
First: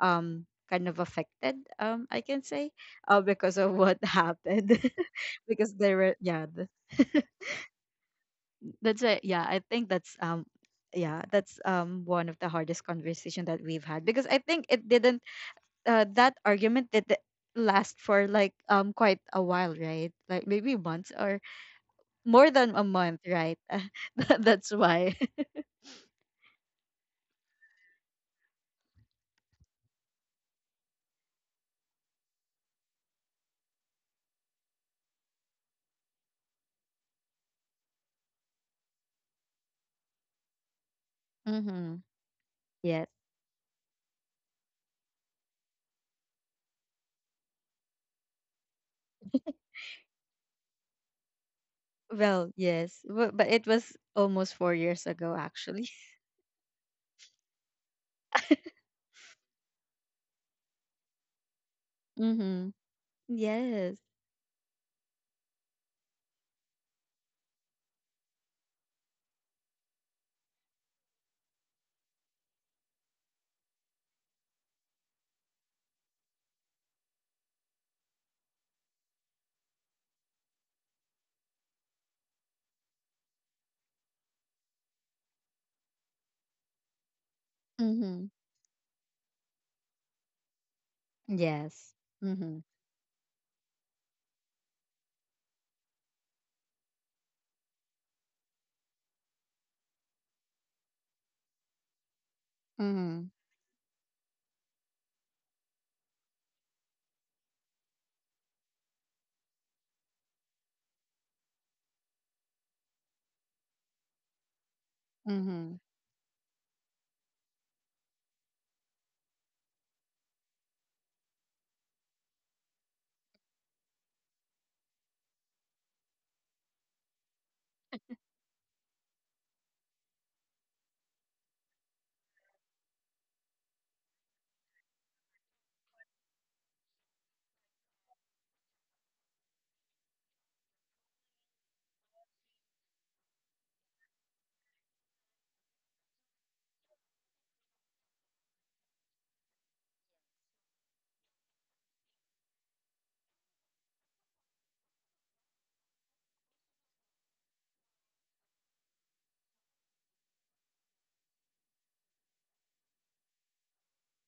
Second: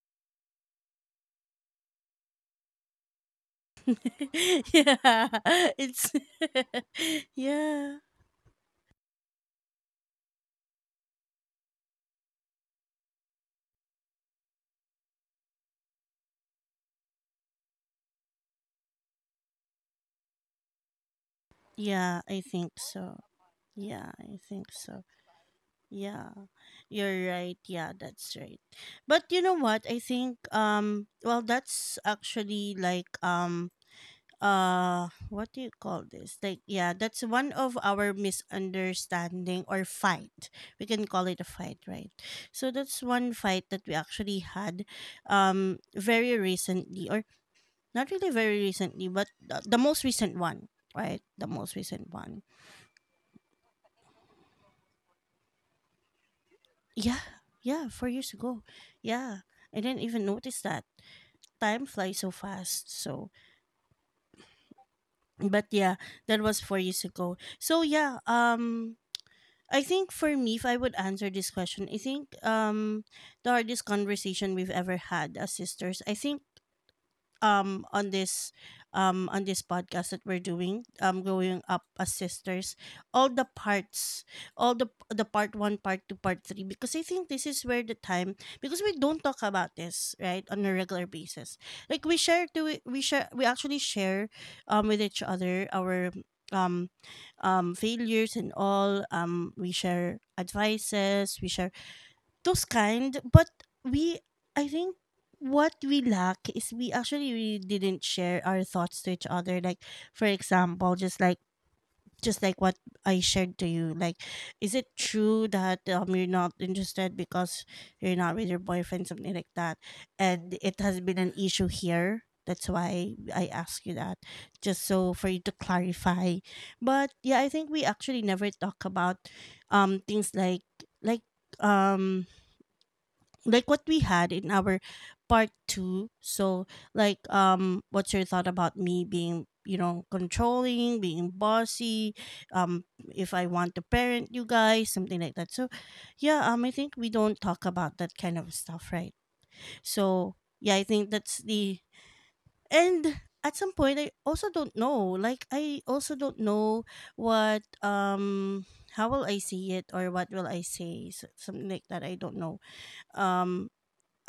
B: um kind of affected, um I can say, uh, because of what happened.
A: Yeah.
B: Because they
A: It's
B: were, yeah, th-
A: yeah.
B: that's it. Yeah, I think that's, um yeah, that's, um one of the hardest conversation that we've had, because I think it didn't, uh, that argument did last for like, um quite a while, right? Like maybe months, or
A: Yeah, I
B: more than
A: think
B: a
A: so.
B: month, right?
A: Yeah, I
B: That-
A: think
B: that's
A: so.
B: why.
A: Yeah. You're right. Yeah, that's right. But you know what? I think um well, that's actually like um uh what do you call this, like, yeah, that's one of our misunderstanding or fight, we can call it a fight,
B: Mm-hmm.
A: right? So that's one fight that we actually had um very recently, or not really very recently, but the, the most recent one, right, the most recent one.
B: Well, yes, bu- but it was almost four years ago, actually.
A: Yeah, Yeah, four years ago. Yeah, I didn't even notice that. Time flies so
B: Mm-hmm.
A: fast. So
B: Yes.
A: but yeah, that was four years ago. So yeah um I think for me, if I would answer this question, I think um the hardest conversation we've ever had as sisters, I think um on this um on this podcast that we're doing, um growing up as sisters, all the parts, all the the part one, part two, part three, because I think this is where the
B: Mm-hmm.
A: time, because we don't talk about this, right, on a regular basis.
B: Yes.
A: Like we share
B: Mm-hmm.
A: to we share we actually share um with each other our um um failures and all. Um we share advices, we share those kind.
B: Mm-hmm.
A: But we I think what we lack is we actually really didn't share our thoughts to each other. Like, for example, just like, just like what I shared to you, like, is it true
B: Mm-hmm.
A: that um, you're not interested because you're not with your boyfriend, something like that? And it has been an issue here, that's why I ask you that, just so for you to clarify. But yeah, I think we actually never talk about um things like, like um like what we had in our part two. So like, um what's your thought about me being, you know, controlling, being bossy, um if I want to parent you guys, something like that? So yeah, um I think we don't talk about that kind of stuff, right? So yeah, I think that's the, and at some point I also don't know, like, I also don't know what, um how will I say it, or what will I say? So, something like that, I don't know. um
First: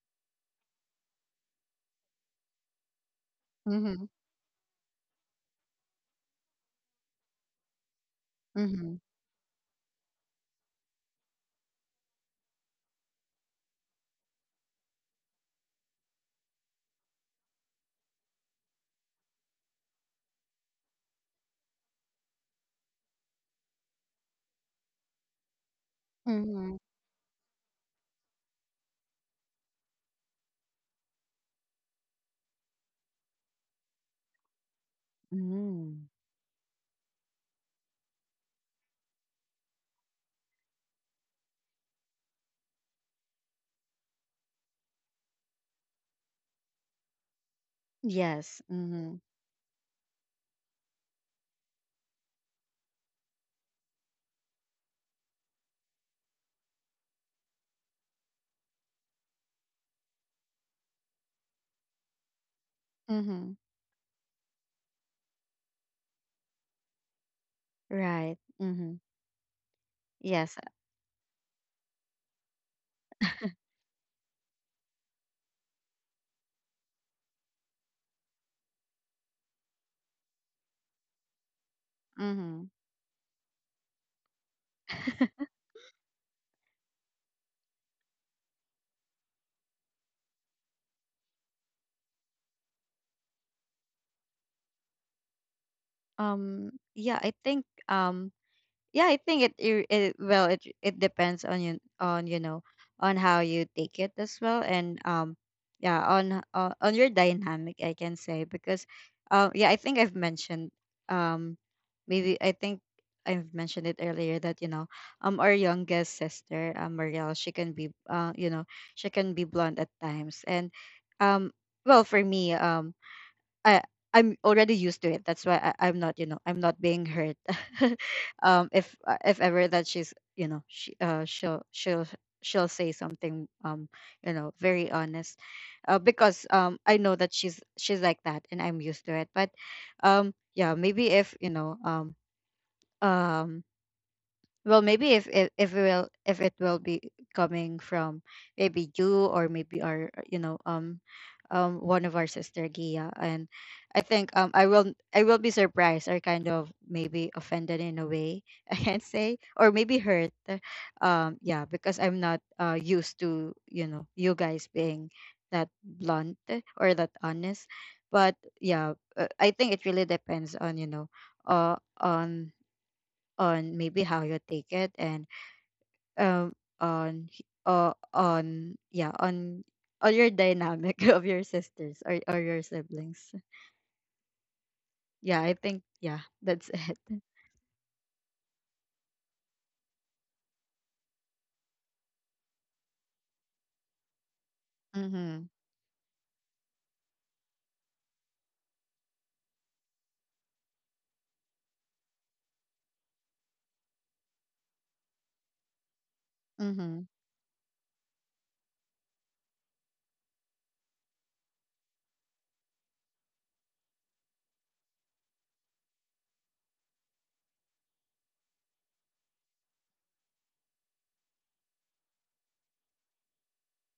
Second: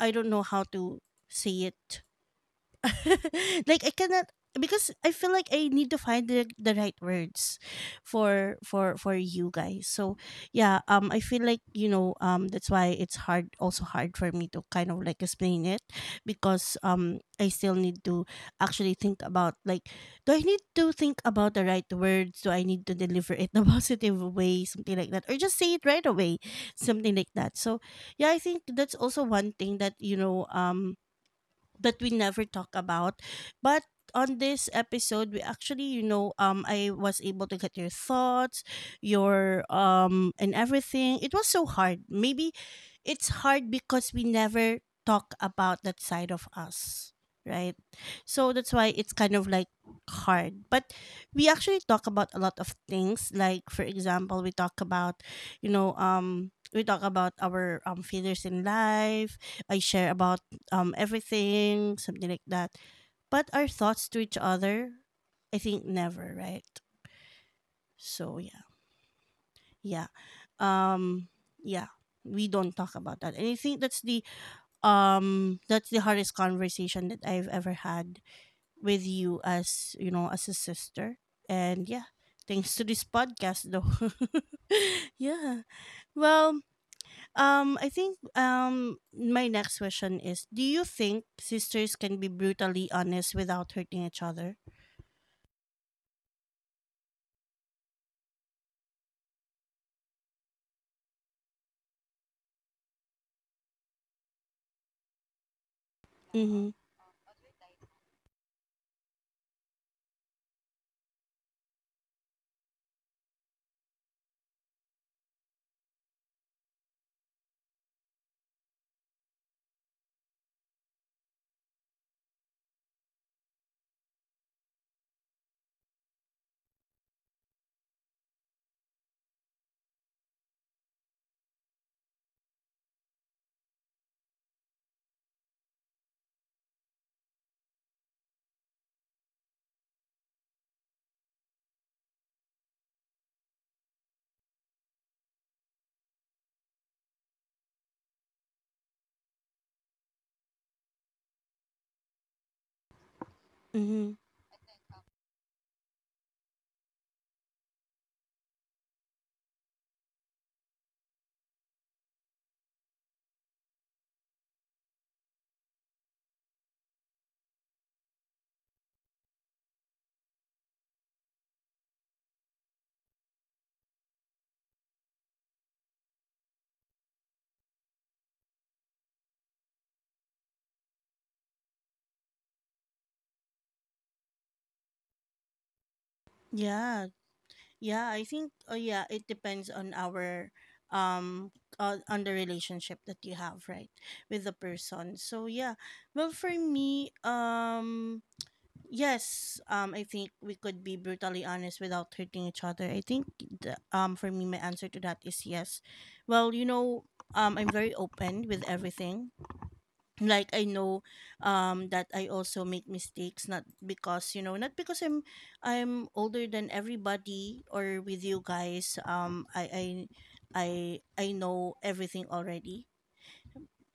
A: I don't know how to say it. Like I
B: Mm-hmm.
A: cannot, because I feel like I need to find the, the right words for
B: Mm-hmm.
A: for for you guys. So yeah, um I feel like, you know, um that's why it's hard, also hard for me to kind of like explain it, because um I still need to actually think about, like, do I need to think about the right words? Do I need to deliver it in a positive way, something like that? Or just say it right away,
B: Mm-hmm.
A: something like that. So yeah, I think that's also one thing that, you know, um that we never talk about. But on this episode, we actually, you
B: Mm-hmm.
A: know, um, I was able to get your thoughts, your um, and everything. It was so hard. Maybe it's hard because we never talk about that side of us, right? So
B: Yes.
A: that's why it's
B: Mm-hmm.
A: kind of like hard. But we actually talk about a lot of things. Like, for example, we talk about, you know, um, we talk about our um failures in life. I share about um everything, something like that. But
B: Mm-hmm.
A: our thoughts to each other, I think never, right?
B: Right.
A: So yeah.
B: Mm-hmm.
A: Yeah.
B: Yes.
A: Um yeah. We don't talk about that. And I think that's the um that's the hardest conversation that I've ever had with you as, you know, as a sister. And yeah.
B: Mm-hmm.
A: Thanks to this podcast though. Yeah. Well, Um, I think um my next question is, do you think sisters can be brutally honest without hurting each other?
B: Um, yeah, I think, um yeah, I think it, it, it, well, it it depends on you, on, you know, on how you take it as well, and um yeah, on, uh,
A: Mhm.
B: on your dynamic, I can say. Because, uh, yeah, I think I've mentioned, um maybe I think I've mentioned it earlier, that, you know, um our youngest sister, um, Marielle, she can be, uh you know, she can be blonde at times, and, um well, for me, um I I'm already used to it. That's why I, I'm not, you know, I'm not being hurt. um, if uh, if ever that she's, you know, she uh she'll she'll she'll say something um you know very honest uh, because um I know that she's she's like that and I'm used to it but um yeah maybe if you know um um well maybe if if if it will if it will be coming from maybe you or maybe our uh, you know um um one of our sister Gia. And I
A: Mhm.
B: think um I will I will be surprised or kind of maybe offended in a way, I can say, or maybe hurt um yeah, because I'm not uh used to, you know, you guys being that blunt or that honest. But yeah, uh, I think it really depends on, you know, uh on on maybe how you take it, and um on h- uh, on yeah on on your dynamic of your sisters, or, or your siblings. Yeah, I think yeah that's it.
A: Yeah. Yeah, I think, oh yeah, it depends on our um uh, on the relationship that you have, right? With the person.
B: Mm-hmm.
A: So yeah. Well, for me, um yes, um, I think we could be brutally honest without hurting each other. I think, the, um, for me, my answer to that is yes. Well, you
B: Mm-hmm.
A: know, um, I'm very open with everything. Like I know, um, that I also make mistakes, not because, you know, not because I'm, I'm older than everybody or with you guys. Um, I, I, I, I know everything already.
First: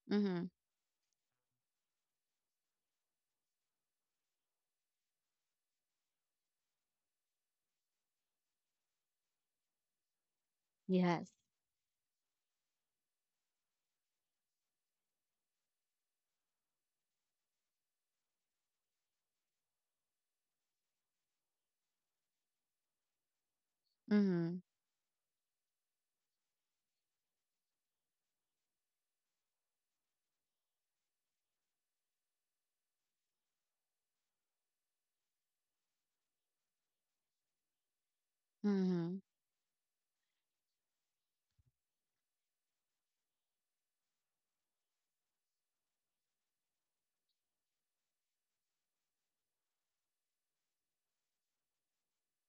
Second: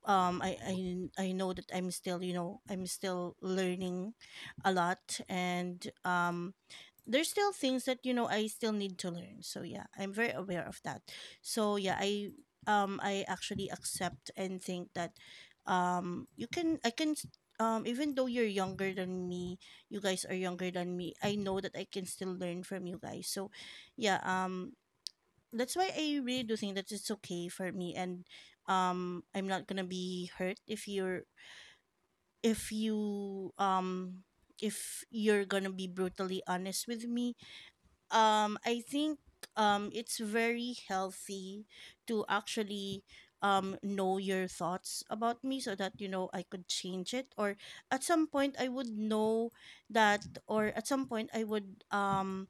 A: um
B: Mm-hmm.
A: I, I I know that I'm still, you know, I'm still learning a lot. And um there's still things that, you know, I still need to learn. So yeah, I'm very aware of that.
B: Yes.
A: So yeah, i um i actually accept and think that um you can I can s- um even though you're younger than me, you guys are younger than me, I know that I can still learn from you guys. So yeah,
B: Mm-hmm.
A: um that's why I really do think that it's okay for me. And um I'm not gonna be hurt if you're, if you um if you're gonna be brutally honest with me. Um I think
B: Mm-hmm.
A: um it's very healthy to actually um know your thoughts about me, so that, you know, I could change it, or at some point I would know that, or at some point I would, um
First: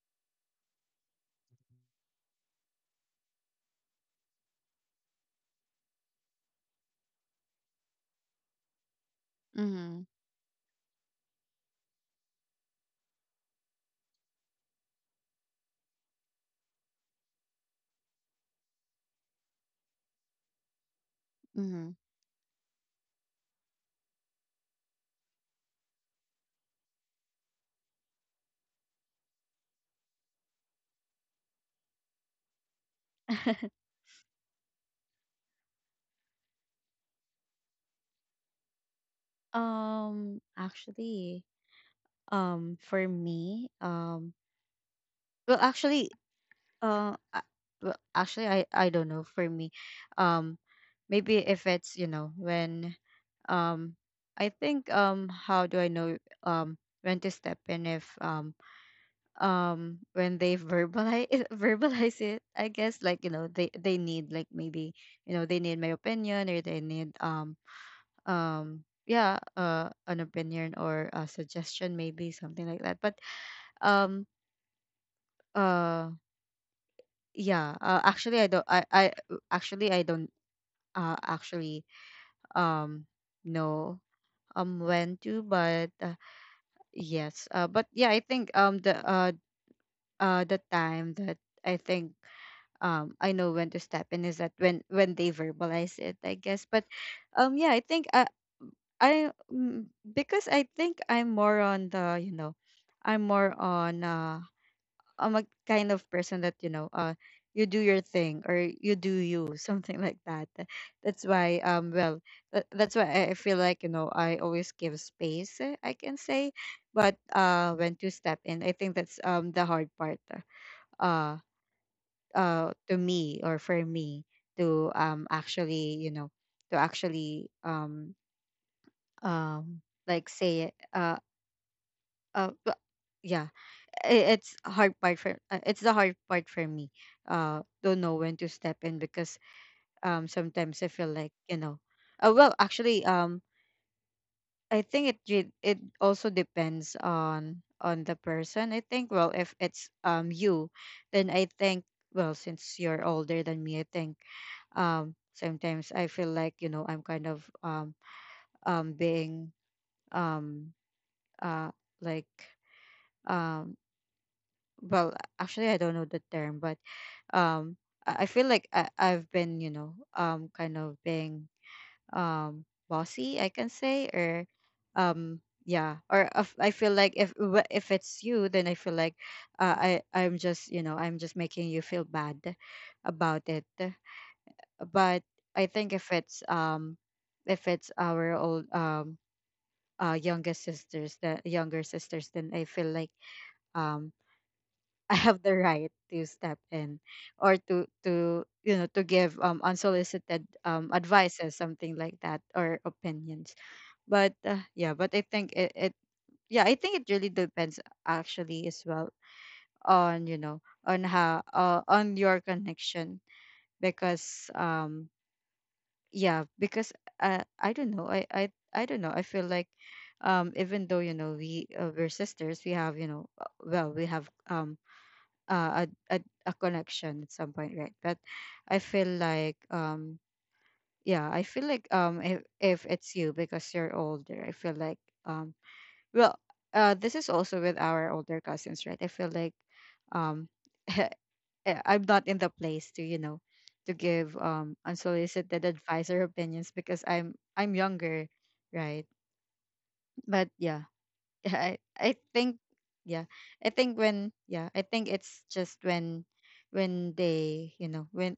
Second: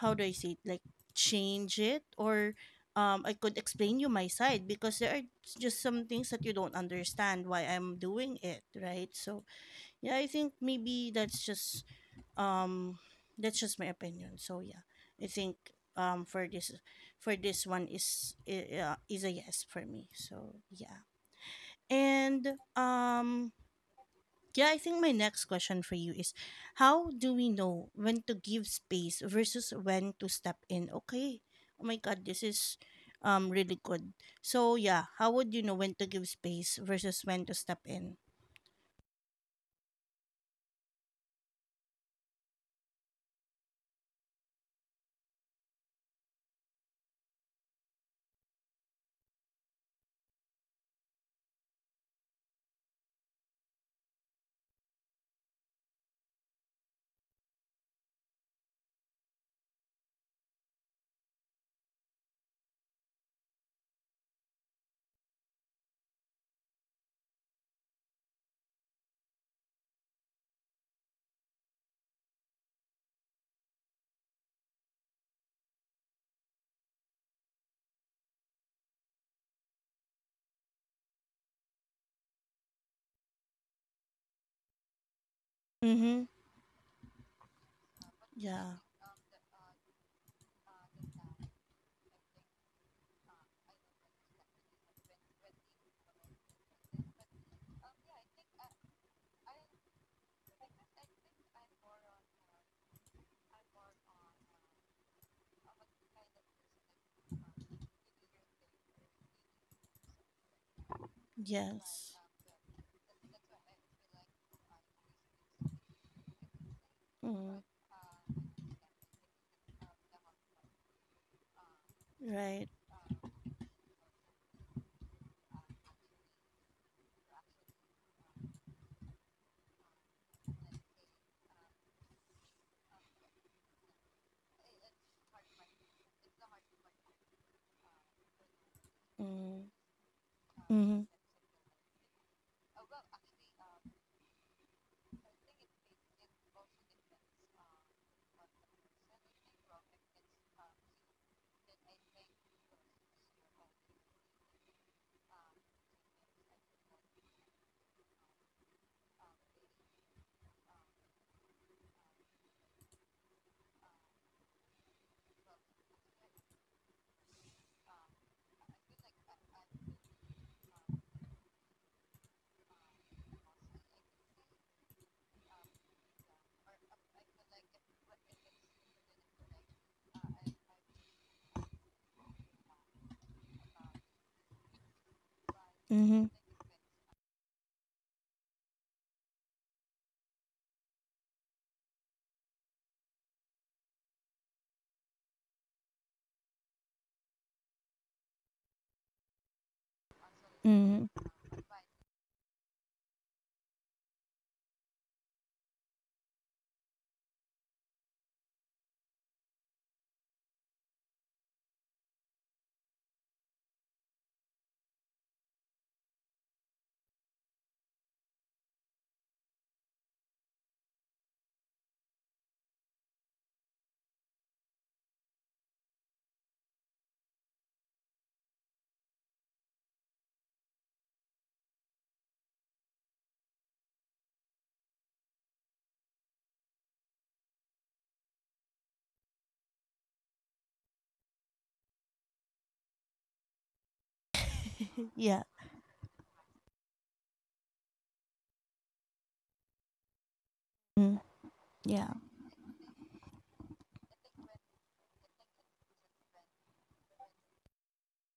A: how do I say it, like, change it, or um I could explain you my side, because there are just some things that you don't understand why I'm doing it, right? So
B: Mm-hmm.
A: yeah, I think maybe that's just um that's just my opinion. So yeah, I think um for this for this one is i- uh, is a yes for me. So yeah,
B: Mm-hmm.
A: and um yeah, I think my next question for you is, how do we know when to give space versus when to step in? Okay. Oh my god, this is um really good. So yeah, how would you know when to give space versus when to step in?
B: um actually, um for me, um well actually, uh uh, well actually i i don't know, for me um maybe if it's, you know, when um I think, um how do I know um when to step in if um um when they verbalize verbalize it I guess, like you know they they need, like maybe you know they need my opinion or they need um um yeah uh an opinion or a suggestion, maybe something like that. But um uh yeah, uh, actually I don't I I actually I don't, uh actually um know um when to, but uh,
A: Mm-hmm.
B: yes, uh, but yeah I think
A: Yeah.
B: um the uh uh the time that I think um I know when to step in is that when when they verbalize it, I guess. But um yeah, I think uh, I, mm, because I think I'm more on the, you know, I'm more on uh I'm a kind of person that, you know, uh, you do your thing, or you do you, something like that. That's why, um,
A: Yes.
B: well, tha- that's why I I feel like, you know, I always give space. Eh, I can say, but
A: Mm.
B: uh, when to step in, I think that's um the hard part. Uh,
A: Right.
B: uh, to me, or for me, to um actually, you know, to actually um um like say it uh uh. but- yeah, i- it's a hard part for uh, it's the hard part for me. Uh don't know when to step in, because
A: Mm.
B: um sometimes I
A: Mm-hmm.
B: feel like, you know, uh, well actually um I think it re- it also depends on on the person, I think. Well, if it's um you, then I think, well, since you're older than me, I think um sometimes I feel like, you know, I'm kind of um um being um uh like um well actually I don't know the term, but um I I feel like I, I've been, you know, um kind of being um bossy, I can say, or um yeah, or if, I feel like if wh- if it's you, then I feel like uh, i i'm just, you know, I'm just making you feel bad about it. But I think if
A: Mm-hmm.
B: it's um if it's our old um uh younger sisters, the younger sisters then I feel like um I have the right to step in, or to to you know, to give um unsolicited um
A: Mm-hmm.
B: advices, something like that, or opinions. But uh, yeah, but I think it, it yeah I think it really depends, actually, as well, on, you know, on how, uh, on your connection. Because um yeah, because uh, I don't know, I I I don't know, I feel like um even though, you know, we uh, we're sisters, we have, you know, uh, well, we have um uh, a, a a connection at some point, right? But I feel like um yeah, I feel like um if if it's you, because you're older, I feel like um well, uh this is also with our older cousins, right? I feel like um eh, I'm not in the place to, you know, to give um
A: Yeah.
B: unsolicited advice or opinions, because I'm I'm younger, right? But yeah,
A: Mm.
B: yeah, I, I
A: Yeah.
B: think yeah. I think when, yeah, I think it's just when when they, you know, when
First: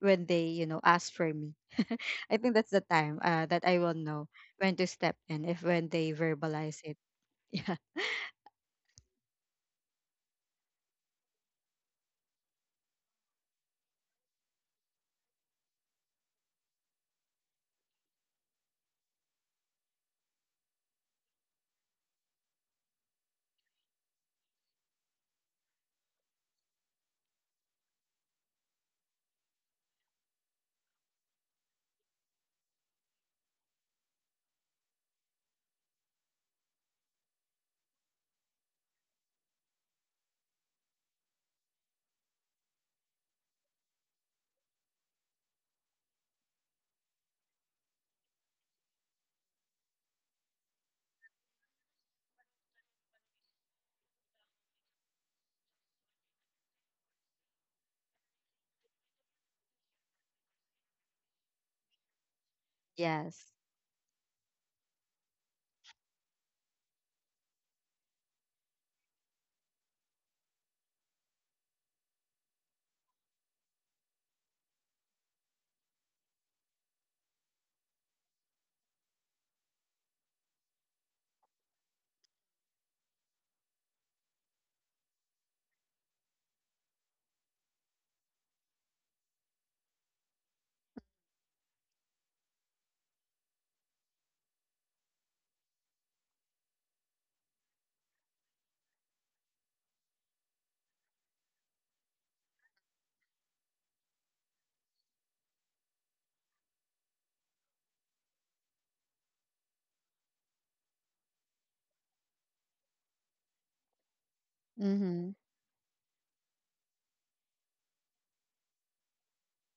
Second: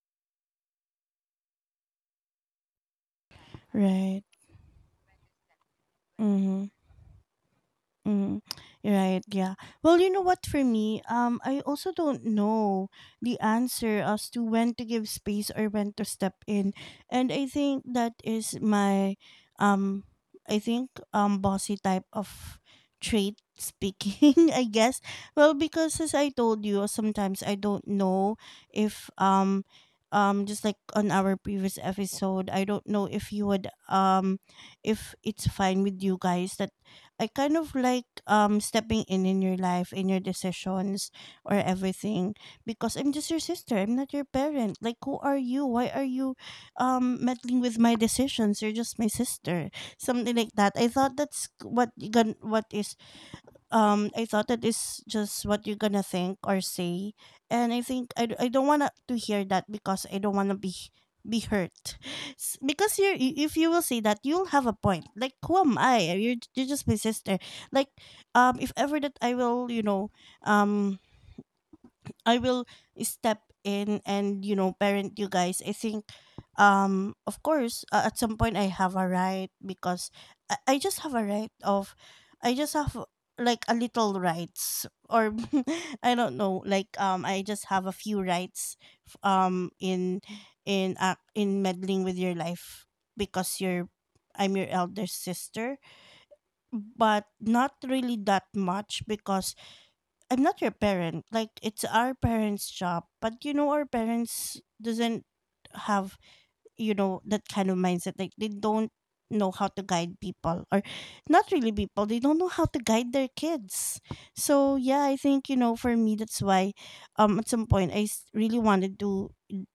B: when they, you know, ask for me. I think that's the time uh that I will
A: Right.
B: know when to step in, if when they
A: Mm-hmm.
B: verbalize it. Yeah.
A: Mm, right, yeah. Well, you know what, for me, um, I also don't know the answer as to when to give space or when to step in. And I think that is my, um, I think, um, bossy type of trait speaking, I guess. Well, because as I told you, sometimes I don't know if, um, um, just like on our previous episode, I don't know if you would, um, if it's fine with you guys that I kind of like um stepping in in your life, in your decisions or everything, because I'm just your sister. I'm not your parent. Like, who are you? Why are you um meddling with my decisions? You're just my sister. Something like that. I thought that's what you gon- what is um I thought that is just what you're gonna think or say, and I think I, d- I don't wanna to hear that because I don't wanna be be hurt, S- because you,
B: Yes.
A: if you will say that, you'll have a point. Like, who am I? You're you're just my sister. Like, um if ever that I will, you know, um I will step in and, you know, parent you guys. I think um of course uh, at some point I have a right, because I, I just have a right of, I just have like a little rights, or I don't know, like, um I just have a few rights f- um in in uh, in meddling with your life, because you're I'm your elder sister, but not really that much, because I'm not your parent. Like, it's our parents' job, but you know, our parents doesn't have, you know, that kind of mindset. Like they don't know how to guide people, or not really people, they don't know how to guide their kids. So yeah, I
B: Mhm.
A: think, you know, for me, that's why um at some point I s- really wanted to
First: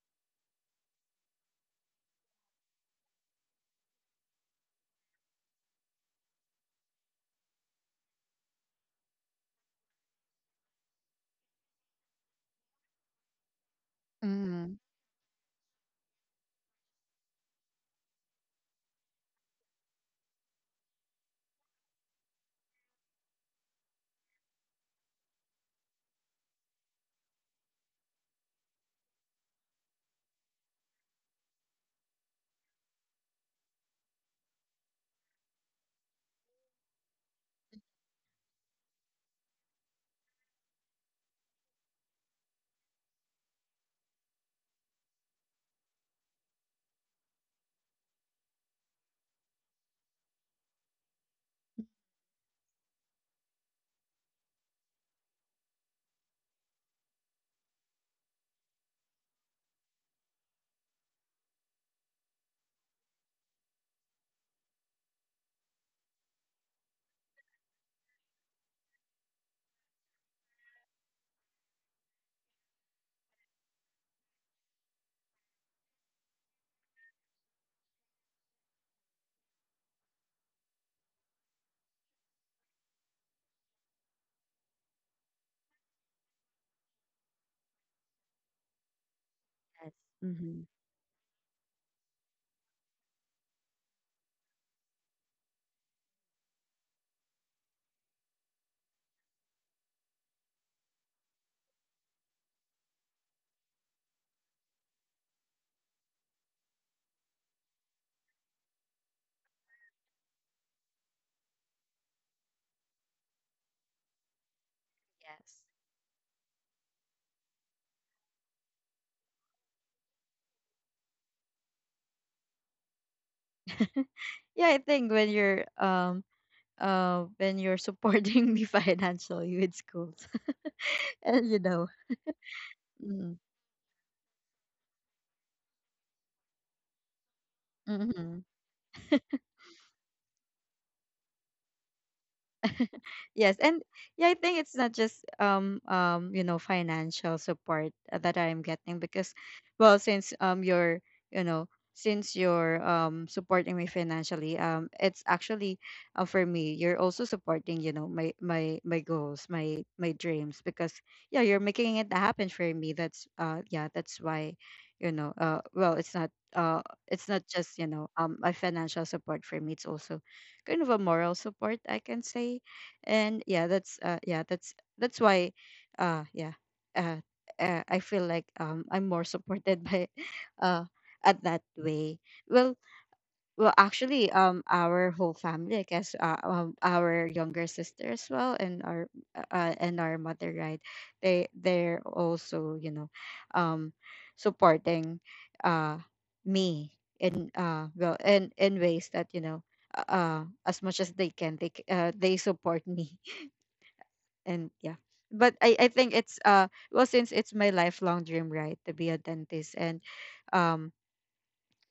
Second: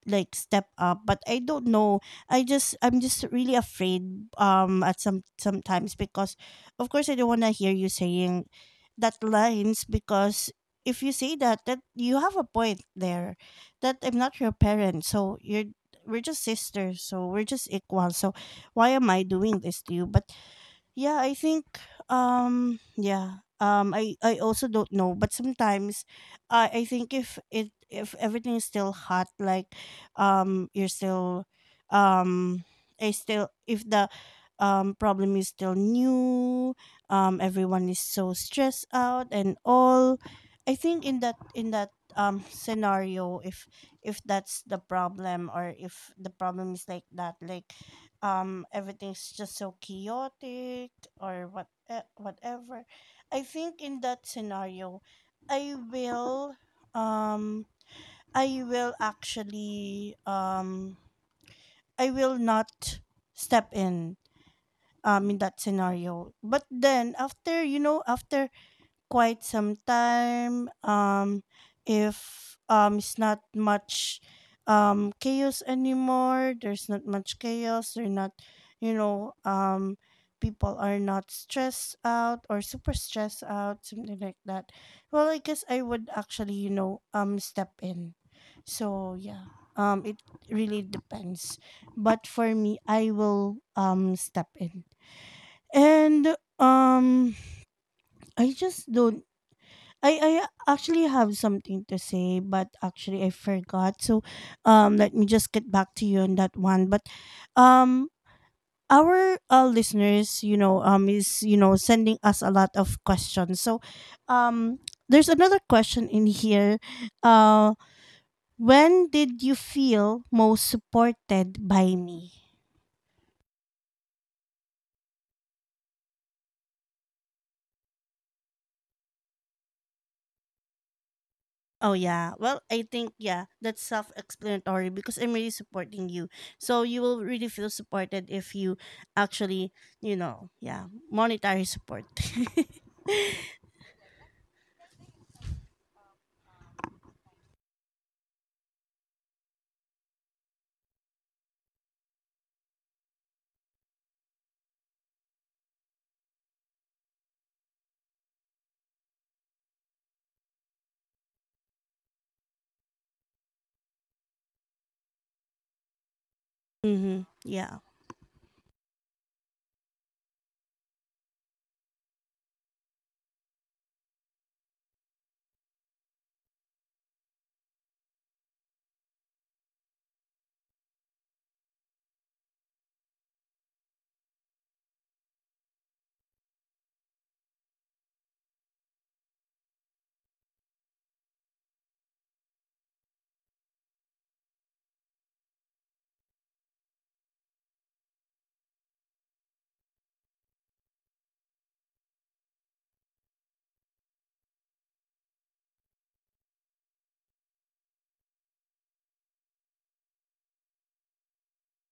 A: like step up, but I don't know, i just I'm just really afraid um at some sometimes, because of course I don't want to hear you saying that lines, because if you say that, that you have a point there, that I'm not your
B: Mhm.
A: parent, so you're we're just sisters, so we're just equal. So why am I doing this to you? But yeah, I think um yeah. Um I I also don't know, but sometimes I I think if it if everything is still hot, like um you're still, um I still, if the um problem is still new, um everyone is so stressed out and all. I think in that in that um scenario, if if that's the problem, or if the problem is like that, like um everything's just so chaotic, or what, eh, whatever. I think in that scenario, i will um i will actually um I will not step in um in that scenario. But then after, you know after quite some time, um if um it's not much um chaos anymore, there's not much chaos, they're not, you know um people are not stressed out, or super stressed out, something like that. Well, I guess I would actually, you know um step in. So yeah,
B: Yes.
A: um it
B: Mhm.
A: really depends. But for me, I will um step in, and um I just don't I I actually have something to say, but actually I forgot. So, um, let me just get back to you on that one. But, um, our uh, listeners, you know, um, is you know sending us a lot of questions. So, um, there's another
B: Yes.
A: question in here. Uh, when did you feel most supported by me?
B: Yeah, I think when you're um uh when you're supporting me financially with schools. And you know.
A: Oh yeah. Well, I think,
B: Mm-hmm.
A: yeah, that's self-explanatory because I'm really supporting you. So you will really feel supported
B: Mm-hmm.
A: if you actually, you know, yeah, monetary support.
B: Yes, and yeah, I think it's not just um um you know, financial support, uh, that I'm getting. Because, well, since um you're, you know, since you're um supporting me financially, um it's actually, uh, for me, you're also supporting, you know, my my my goals, my my dreams, because yeah, you're making it happen for me. That's uh yeah, that's why, you know, uh well, it's not uh
A: Mhm.
B: it's not
A: Yeah.
B: just, you know, um a financial support for me. It's also kind of a moral support, I can say. And yeah, that's uh yeah, that's that's why uh yeah uh, uh I feel like um I'm more supported by uh at that way. Well, well actually, um our whole family, I guess, uh, um, our younger sister as well, and our uh, uh, and our mother, right? They, they're also, you know, um supporting uh me in uh well, in in ways that, you know, uh uh, as much as they can, they c- uh, they support me. And yeah, but I, I think it's uh well, since it's my lifelong dream, right, to be a dentist. And um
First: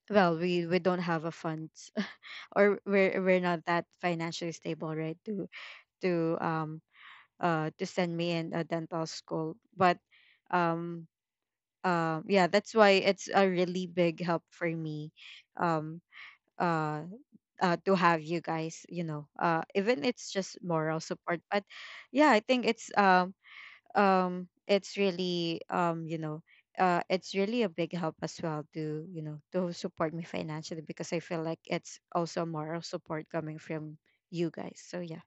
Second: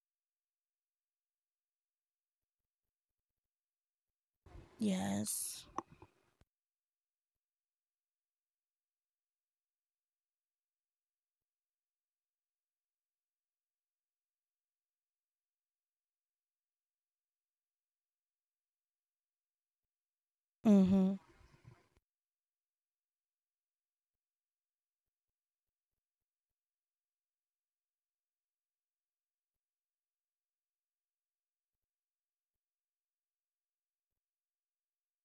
B: well, we we don't have a funds, or we're we're not that financially stable, right, to
A: Yes.
B: to um uh to send me in a dental school. But um uh, yeah, that's why it's a really big help for me, um uh, uh to have you guys, you know, uh even it's just moral
A: Mhm.
B: support. But yeah, I think it's um um it's really, um you know, uh it's really a big help as well, to, you know, to support me financially, because I feel like it's also moral support coming from you guys. So yeah.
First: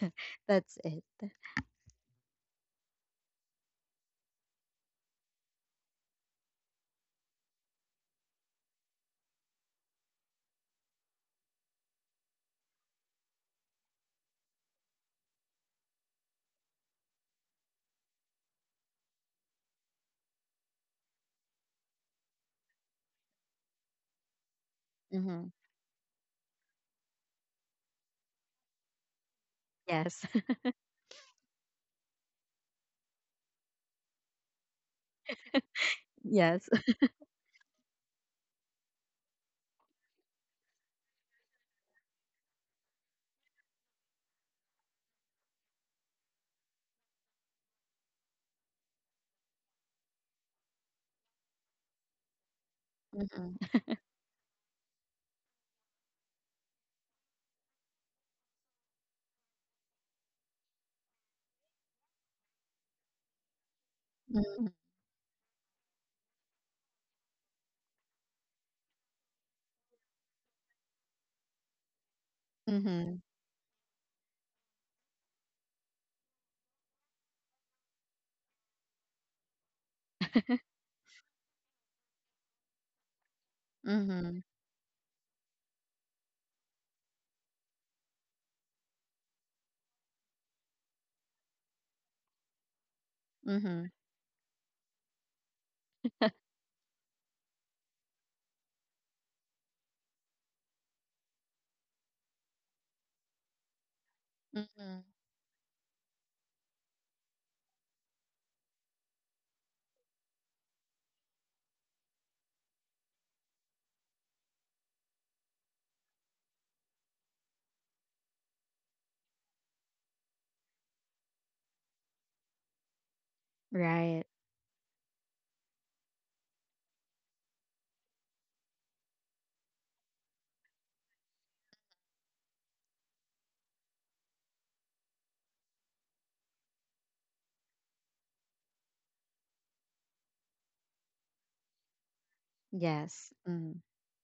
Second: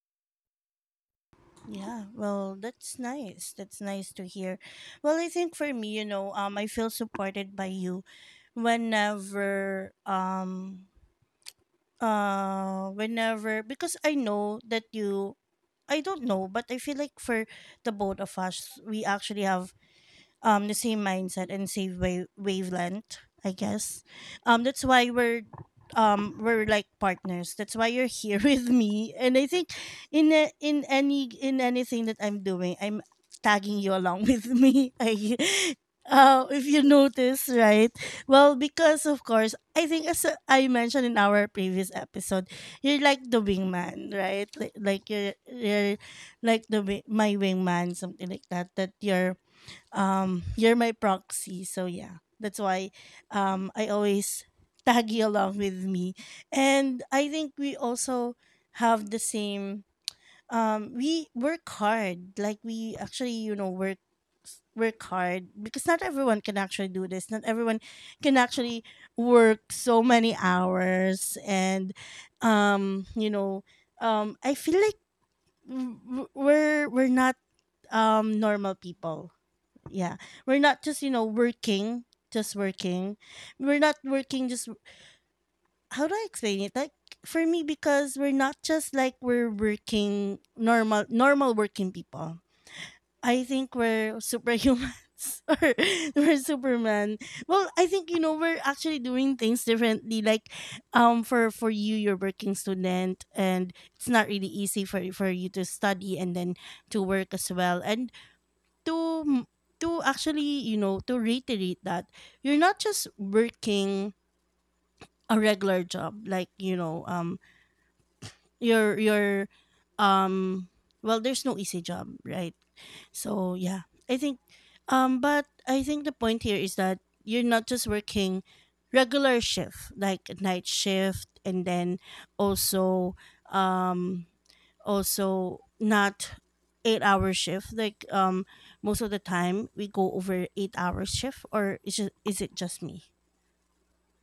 B: That's it.
A: Yeah. Well, that's nice. That's nice to hear. Well, I think for me, you know, um I feel supported by you whenever um uh whenever because I know that you I don't know, but I feel like for the both of us, we actually have um the same mindset and same wave wavelength, I guess. Um that's why we're,
B: Mm-hmm.
A: um we're like partners, that's why you're here with me, and I think
B: Yes.
A: in a, in any in anything that I'm doing, I'm tagging you along with me. I uh,
B: Yes.
A: If you notice, right? Well, because of course I think, as uh, I mentioned in our previous episode, you're like the wingman, right? Like, like you're, you're like the wi- my wingman, something like that, that you're, um you're my proxy. So yeah, that's why um
B: Mm-hmm.
A: I always tag you along with me. And I think we also have the same, um we work hard, like we actually, you know, work
B: Mm-hmm.
A: work hard, because not everyone can actually do this. Not everyone can actually work so many hours, and um
B: Mm-hmm.
A: you know, um I feel like w- w- we're we're not um normal people. Yeah. We're not just, you know, working, just working. We're not
B: Mm-hmm.
A: working just, how do I explain it, like, for me, because we're not just like, we're working normal normal working people. I think we're superhumans, or we're superman. Well, I think, you know, we're actually doing things differently, like um for for you, you're working student, and it's not really easy for
B: Mm-hmm.
A: for you to study and then to work as well, and to m- to actually, you know, to reiterate that you're not just working a regular job, like, you know, um your your um well, there's no easy job, right? So yeah, I
B: Right.
A: think, um but I think the point here is that you're not just working regular shift, like night shift, and then also, um also not eight hour shift, like um most of the time we go over eight hour shift. Or is it, is it just me?
B: Yes. Mm.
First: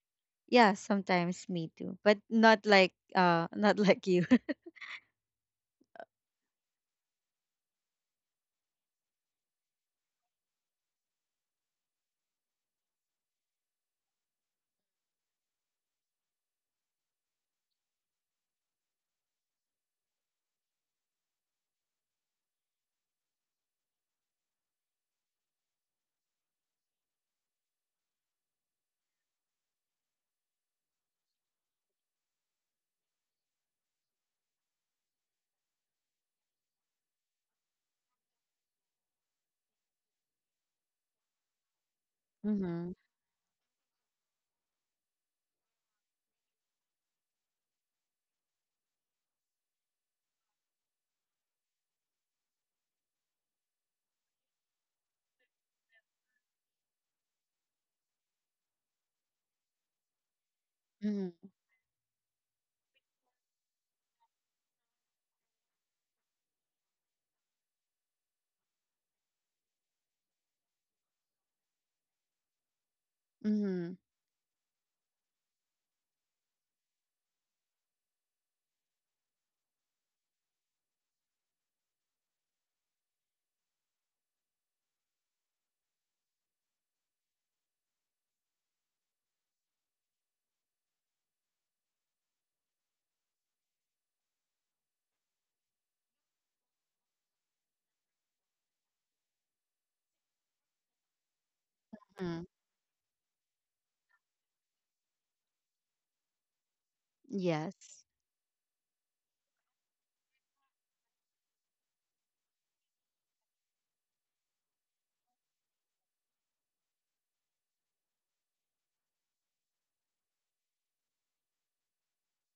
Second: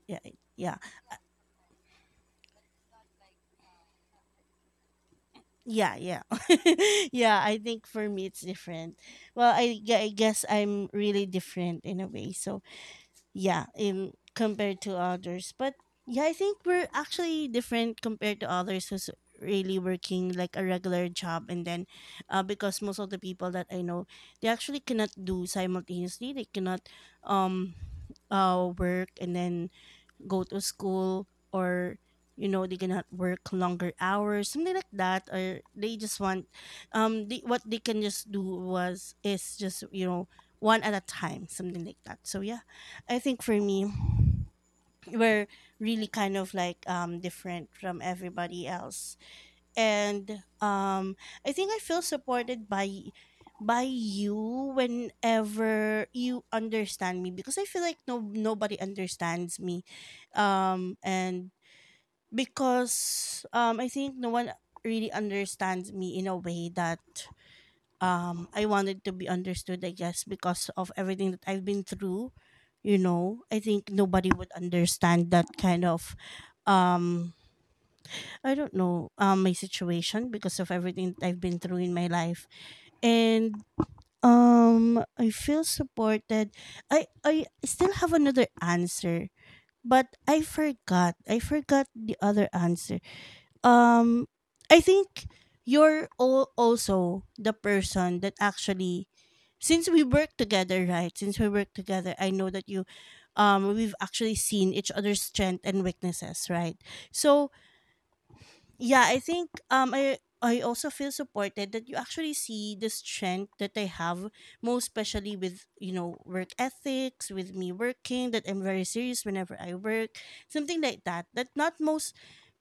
A: yeah it-
B: Yeah,
A: Yeah,
B: sometimes me too, but not like uh not like you.
A: yeah, yeah. Yeah, I think for me it's different. Well, I, gue- I guess I'm really different in a way, so yeah, in compared to others. But yeah, I think we're actually different compared to others who's really working like a regular job. And then, uh, because most of the people that I know, they actually cannot do simultaneously. They cannot um uh work and then go to school, or you know, they cannot work longer hours, something like that. Or they just want, um they, what they can just do was, is just, you know, one at a time, something like that. So yeah.
B: Mm-hmm.
A: I think for me, we're really kind of, like, um different from everybody else. And um I think I feel supported by by you whenever you understand me, because I feel like no nobody understands me, um and
B: Mm-hmm.
A: because um I think no one really understands me in a way that um I wanted to be understood, I guess, because of everything that I've been through. You know, I think nobody would understand that kind of, um I don't know, um my situation, because of everything I've been through in my life. And um I feel supported. I I still have another answer, but I forgot. I forgot the other answer. Um I think you're all also the person that actually, since we work together, right? Since we work together, I
B: Mm-hmm.
A: know that you um we've actually seen each other's strength and weaknesses, right? So
B: Yes.
A: yeah, I think um I I also feel supported that you actually see the strength that I have, most especially with, you know, work ethics, with me working, that I'm very serious whenever I work, something like that, that not most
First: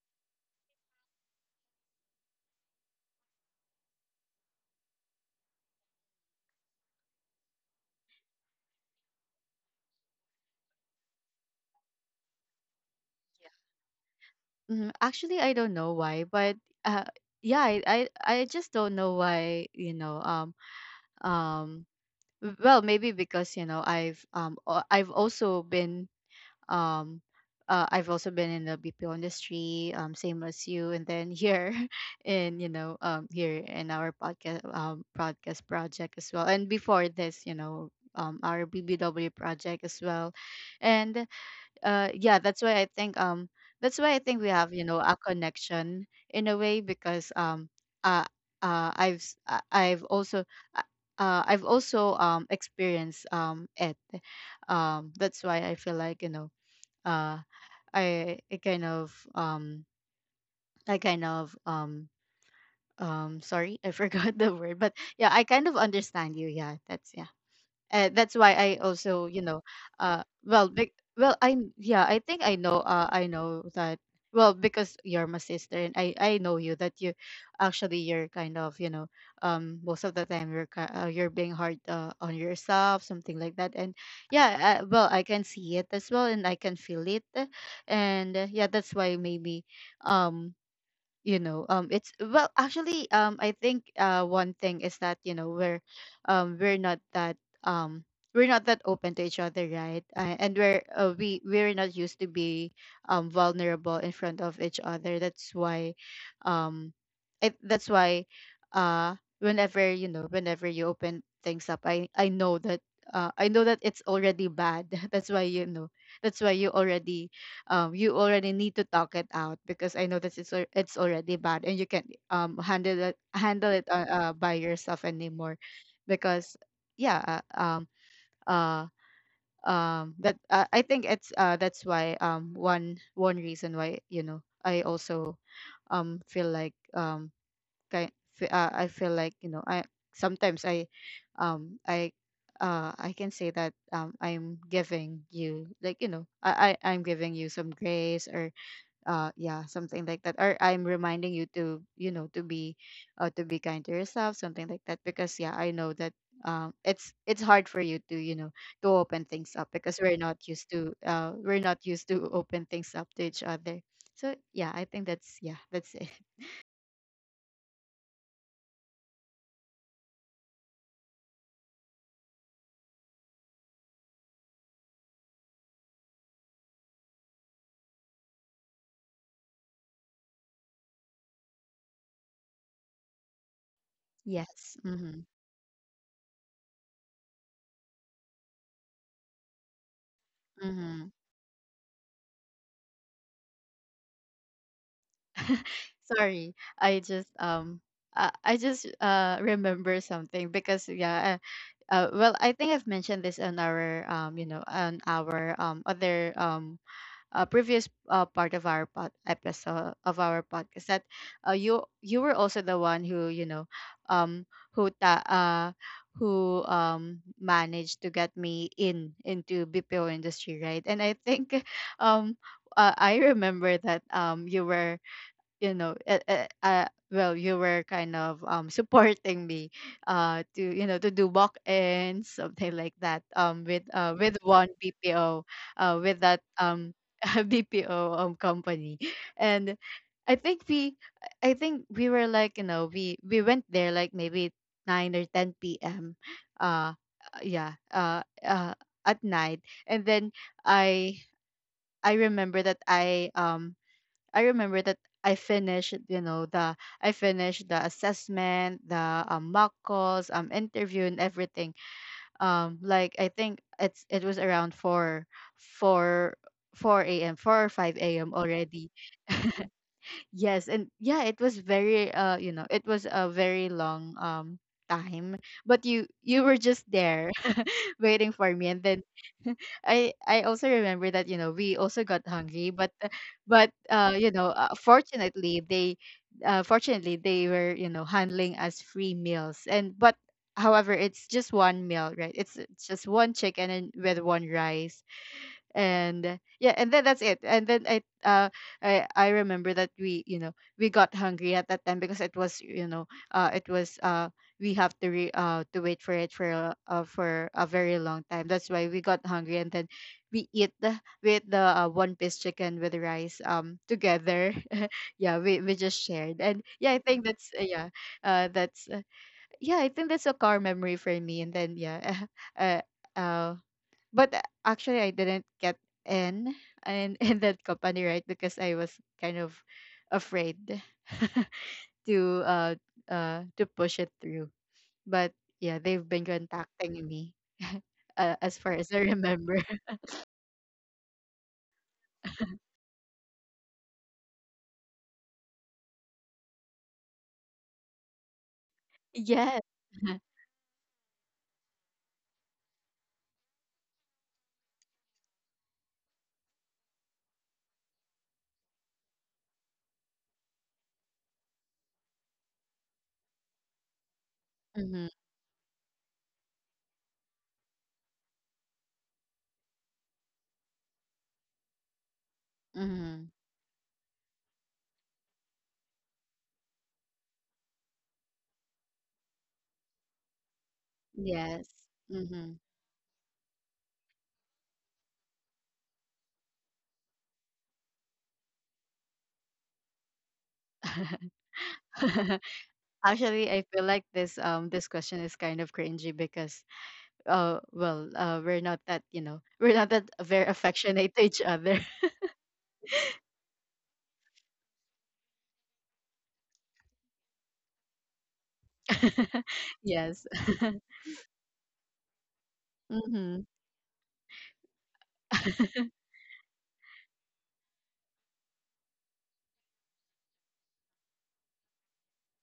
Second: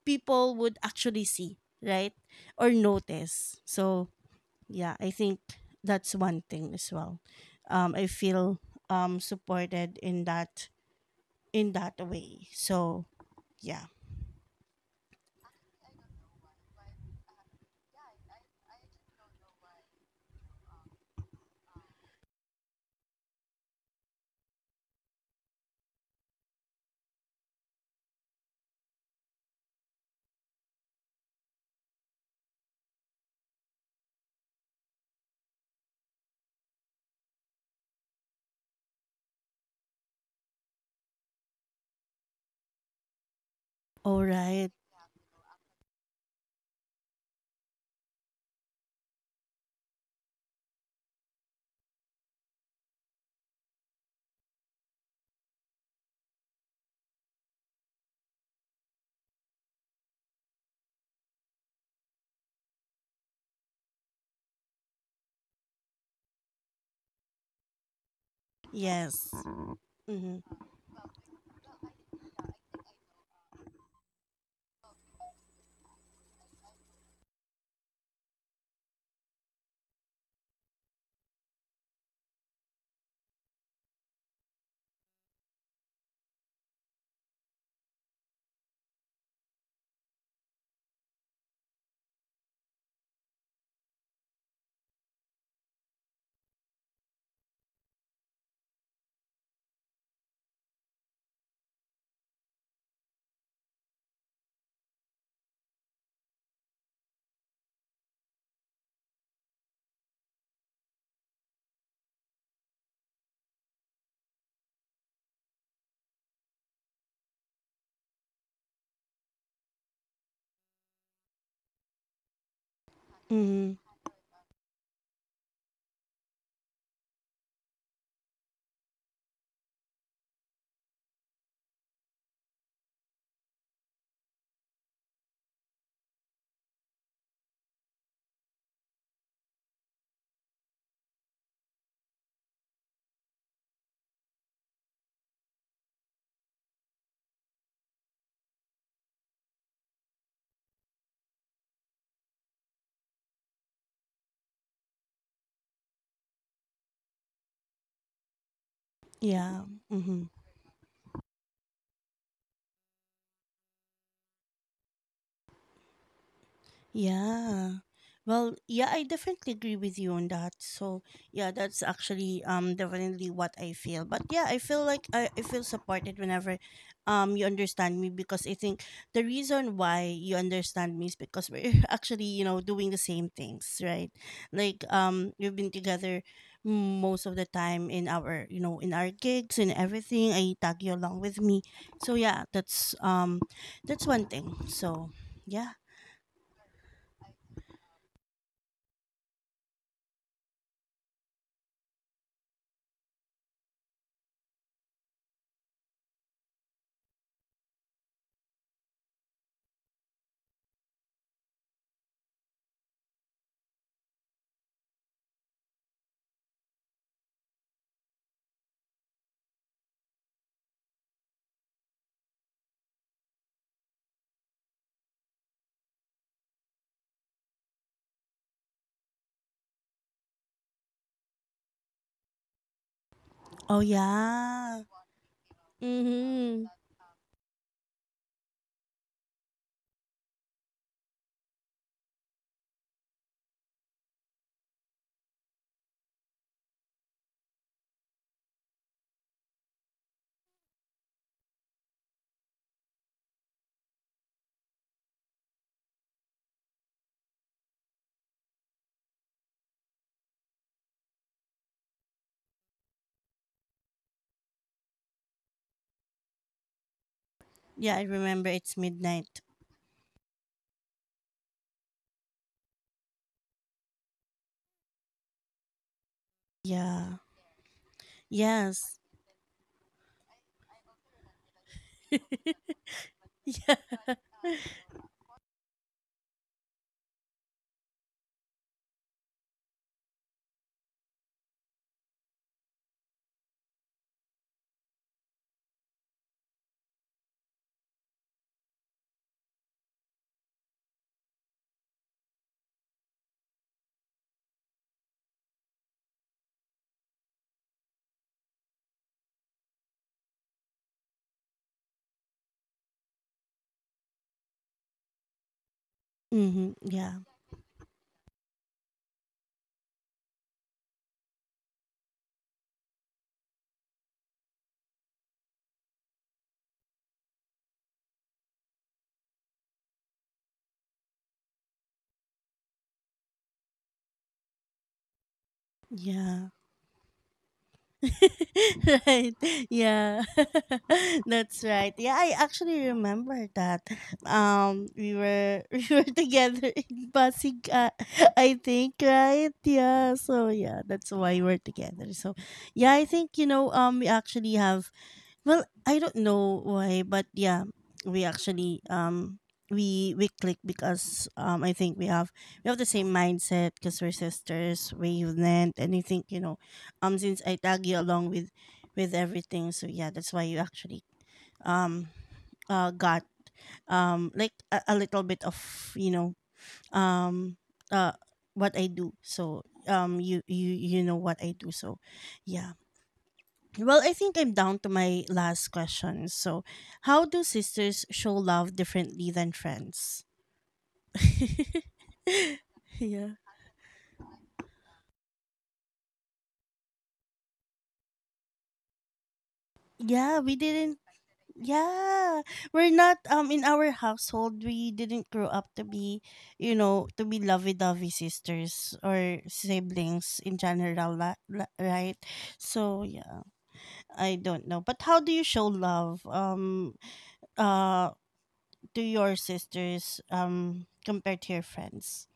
A: people would actually see, right? Or notice. So, yeah, I think that's one thing as well. Um, I feel um supported in that in that way. So, yeah.
B: Mhm. Actually, I don't know why, but uh, yeah, I, I I just don't know why. You know, um, um, well, maybe because, you know, I've um uh, I've also been um. Uh, I've also been in the B P O industry, um, same as you. And then here, in, you know, um, here in our podcast, um, podcast project as well. And before this, you know, um, our B B W project as well. And uh yeah, that's why i think um that's why I
A: All
B: think we
A: right.
B: have, you know, a connection in a way. Because um uh, uh i've s- I- I've also uh, uh, I've also um experienced um it. Um that's why I feel like, you know, uh i I kind of um I kind of um um sorry, I forgot the word. But yeah, I kind of understand you. Yeah, that's yeah, uh, that's why I also,
A: Yes.
B: you know, uh,
A: Mm-hmm.
B: well, be, well, I, yeah, I think I know, uh, I know that. Well, because you're my sister, and I I know you, that you, actually, you're kind of, you know, um, most of the time you're ki- uh, you're being hard uh, on yourself, something like that. And yeah, uh, well, I can see it as well, and I can feel it. And uh, yeah, that's why maybe, um you know, um it's, well actually, um I think, uh one thing is that, you know, we're um we're not that um we're not that open to each other, right? Uh, and we're, uh, we we're not used to be um vulnerable in front of each other. That's why um it, that's why uh whenever, you know, whenever you open things up, I I know that uh, I know that it's already bad. That's why, you know, that's why you already um, you already need to talk it out, because I know that it's al- it's already bad, and you can't um handle it, handle
A: Mm-hmm.
B: it uh, uh, by yourself anymore. Because yeah, uh, um uh um that uh, I think it's uh that's why, um one one reason why, you know, I also um feel like um ki- fe- uh, I feel like, you know, I sometimes I um I uh I can say that um I'm giving you, like, you know, I, I I'm giving you some grace, or uh yeah, something like that, or I'm reminding you to, you know, to be uh to be kind to yourself, something like that. Because yeah, I know that um it's it's hard for you to, you know, to open things
A: Yeah.
B: up, because we're
A: Hmm.
B: not used to uh we're not used to open things up to each other. So yeah, I think that's, yeah, that's it.
A: Yeah. Well, yeah, I definitely agree with you on that. So, yeah, that's actually um definitely what I feel. But yeah, I feel like I, I feel supported whenever um you understand me, because I think the reason why you understand me is because we're actually, you know, doing the same things, right?
B: Yes.
A: Like,
B: Mm-hmm.
A: um we've been together most of the time in our, you know, in our gigs and everything. I tag you
B: Mm-hmm.
A: along with me. So, yeah, that's um that's one thing. So, yeah.
B: Sorry, i just um I I just uh remember something because yeah. Uh, well, I think I've mentioned this on our, um, you know, on our um, other um, uh, previous uh, part of our pod- episode of our podcast that uh, you you were also the one who you know, um, who ta- uh, who um, managed to get me in into B P O industry, right? And I think um, uh, I remember that um, you were you know uh, uh, uh, well you were kind of um supporting me uh to you know to do walk ins, something like that, um
A: Oh
B: with uh with one
A: yeah.
B: B P O, uh with that
A: Mm-hmm.
B: um B P O um company. And I think we I think we were like, you know, we we went there like maybe nine or ten p m, uh yeah, uh uh at night. And then I I remember that I um I remember that I finished, you know, the I finished the assessment, the um, mock calls, um, interview, and everything. Um, like, I think it's it was around four, four, four a m, four or five
A: Yeah, I
B: a m
A: remember it's
B: already.
A: midnight.
B: Yes, and yeah, it was very, uh, you know, it was a very long um time, but you you were just
A: Yeah.
B: there, waiting for me.
A: Yes.
B: And then I I also remember that, you know we also got
A: Yeah.
B: hungry, but uh, but uh you know uh, fortunately they uh, fortunately they were, you know handling us free meals. And but however, it's just one meal, right? It's, it's just one chicken and with one rice. And yeah, and then that's it. And then i uh i i remember that we you know we got hungry at that time because it was you know uh it was uh we have to re- uh to wait for it for a- uh, for a very long time. That's why we got hungry. And then we eat the we ate the uh, one piece chicken with rice um together. Yeah, we, we just shared. And
A: Mm-hmm.
B: yeah, I
A: Yeah.
B: think that's, uh, yeah uh that's, uh, yeah, I think that's a core memory for me. And then yeah. uh, uh but uh, actually, I didn't get in in, in that company, right? Because I was kind of afraid to uh uh to push it through. But yeah, they've been
A: Yeah.
B: contacting me, uh, as far as I
A: Right.
B: remember.
A: Yeah. That's right. Yeah, I actually remember that. Um we were we were together in Pasig, uh, I think, right?
B: Yes.
A: Yeah. So yeah, that's why we're together. So yeah, I think, you know um we actually have, well, I don't know why, but yeah, we actually, um we we click because um I think we have we have the same mindset because we're sisters,
B: Mm-hmm.
A: we're unit, and I think, you know, um since I tag you along with with everything. So yeah, that's why you actually um uh
B: Mm-hmm.
A: got um like a, a little bit of, you know, um uh what I do. So um you you you know what I
B: Yes.
A: do. So
B: Mm-hmm.
A: yeah. Well, I think I'm down to my last question. So, how do sisters show love differently than friends? Yeah.
B: Actually, I feel like this um this question is kind of cringy because uh well, uh we're not that you know we're not that
A: Yeah,
B: very
A: we didn't,
B: affectionate to each other.
A: yeah. We're not, um in our household we didn't grow up to be, you know, to be lovey-dovey sisters or
B: Yes.
A: siblings in general, la- la- right? So,
B: Mm-hmm.
A: yeah. I don't know. But how do you show love um uh to your sisters um compared to your friends?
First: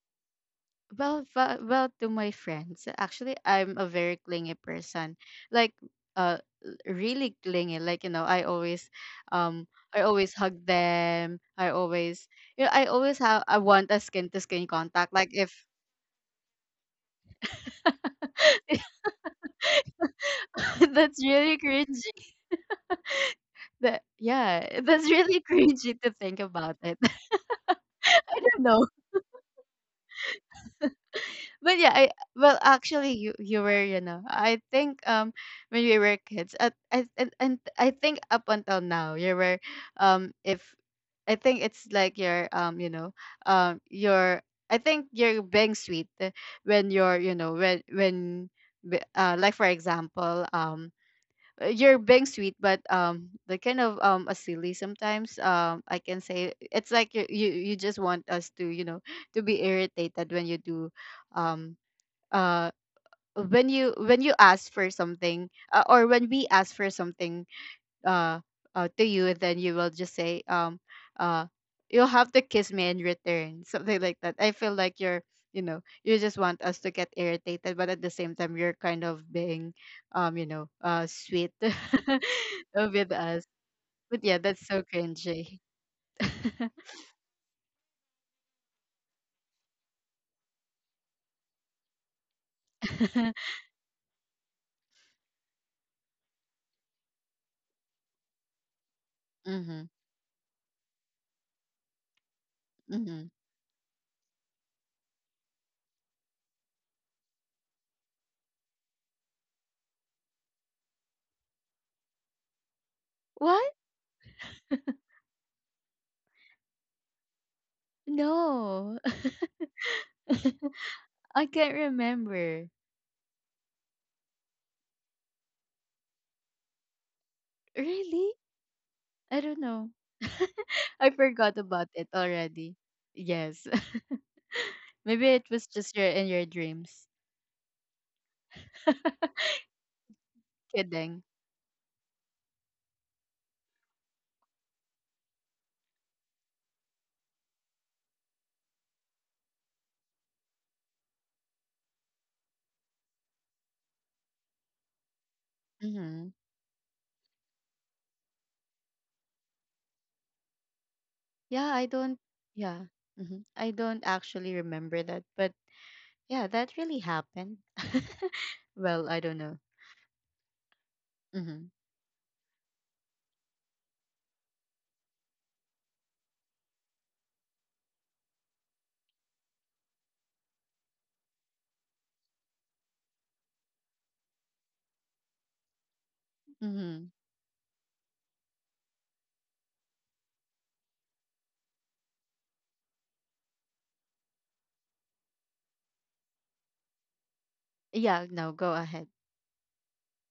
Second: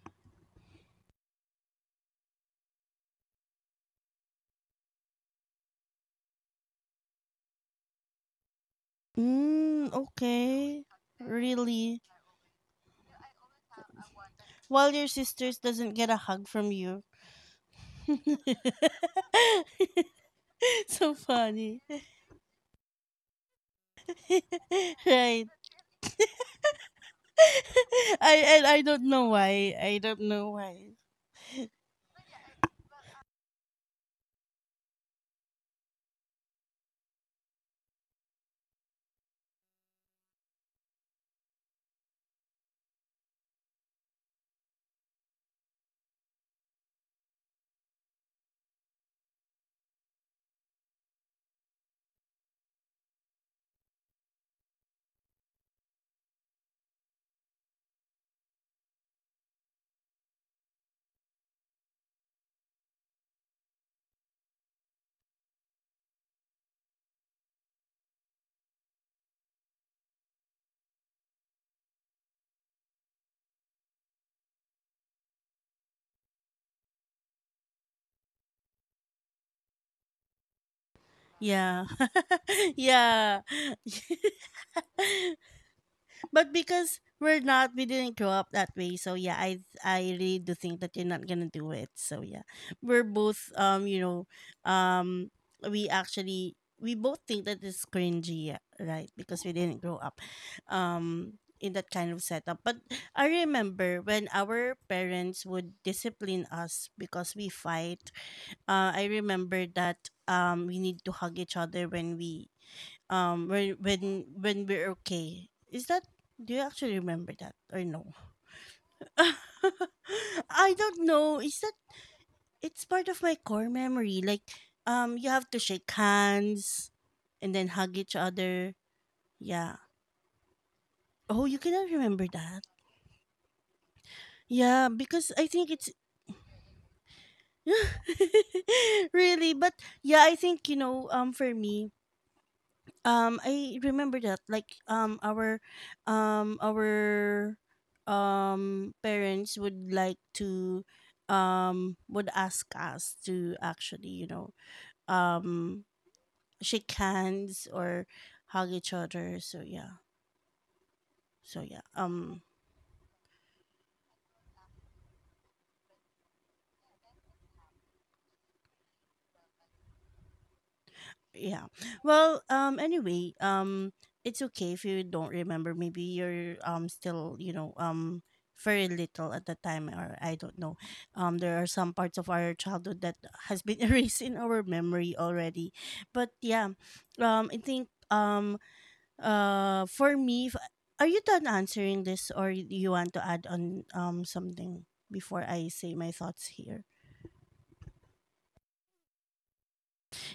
B: Well, fa- well, to my friends, actually, I'm a very clingy person. Like, uh, really clingy. Like, you know, I always, um,
A: Mm,
B: I always hug
A: okay.
B: them. I
A: Really?
B: always, you know, I always have. I want a skin to skin
A: While your
B: contact. Like, if
A: sisters doesn't get a hug from you. So
B: that's really
A: funny.
B: cringy. That yeah, that's really
A: Right.
B: cringy to think about it.
A: I and I don't know why. I don't know why.
B: But yeah, I well actually you you were, you know, I think um when we were kids, at I and, and I think up until now you were, um if I think it's like your, um you know um your, I think you're being sweet when you're, you know, when when b- uh like, for example, um uh, you're being sweet but, um the kind of um a silly sometimes, um I can say it's like you you, you just want us to, you know to be irritated when you do, um uh when you when you ask for something, uh, or when we ask for something uh, uh to you, then you will just say, um uh you'll have to kiss me in return. Something like that. I feel like you're, you know, you just want us to get irritated, but at the same time, you're kind of being, um you know uh sweet
A: Yeah.
B: with
A: Yeah.
B: us. But yeah, that's so cringy.
A: But because we're not, we didn't grow up that way. So yeah, I I really do think that you're not gonna do it. So yeah, we're both, um you know um we actually we both think that it's cringy, yeah, right? Because we didn't
B: Mm-hmm.
A: grow up um in that kind of setup. But I
B: Mm-hmm.
A: remember when our parents would discipline us because we fight. Uh, I remember that um we need to hug each other when we um
B: What?
A: when when when we're okay, is that, do you actually remember that or no?
B: No.
A: I don't know,
B: I
A: is that,
B: can't remember.
A: it's part of my core memory, like um you have to shake hands and then hug each
B: Really?
A: other.
B: I don't
A: Yeah.
B: know. I
A: Oh, you
B: forgot
A: cannot
B: about it
A: remember that.
B: already. Yes.
A: Yeah, because
B: Maybe
A: I
B: it
A: think
B: was
A: it's
B: just your in your dreams.
A: really. But yeah, I think, you know,
B: Kidding.
A: um for me, Um, I remember that, like, um our um our um parents would like to, um would ask us to actually, you know, um
B: Hmm.
A: shake hands or hug each other. So yeah. So
B: Yeah,
A: yeah.
B: I don't.
A: Um
B: Yeah, hmm I don't actually remember that, but yeah, that really happened. Well, I don't know.
A: Yeah.
B: Hmm.
A: Well, um anyway, um it's okay if you don't remember. Maybe you're um still, you know, um very little at the time, or I don't know. Um there are some parts of our childhood that has been erased in our memory already. But yeah,
B: Hmm.
A: um I think, um uh for me, if, are you done answering this, or y- you want to add on um something before I say my thoughts here?
B: Yeah, no, go ahead.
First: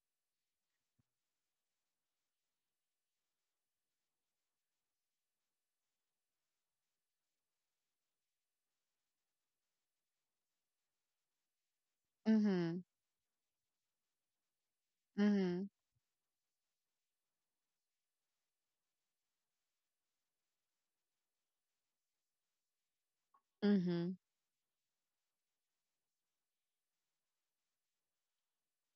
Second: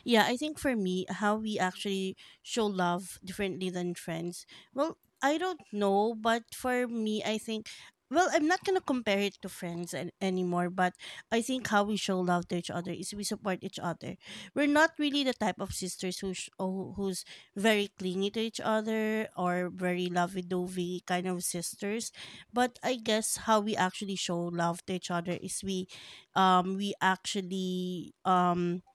A: Yeah, I think for me, how we actually show love differently than friends. Well, I don't know, but for me, I think. Well, I'm not gonna compare it to friends an- anymore, but I think how we show love to each
B: Hmm.
A: other is we support each other. We're not really the type
B: Hmm.
A: of sisters who sh- oh, who's very clingy to each other or very lovey-dovey kind of sisters, but I guess how we
B: Hmm.
A: actually show love to each other is we, um, we actually um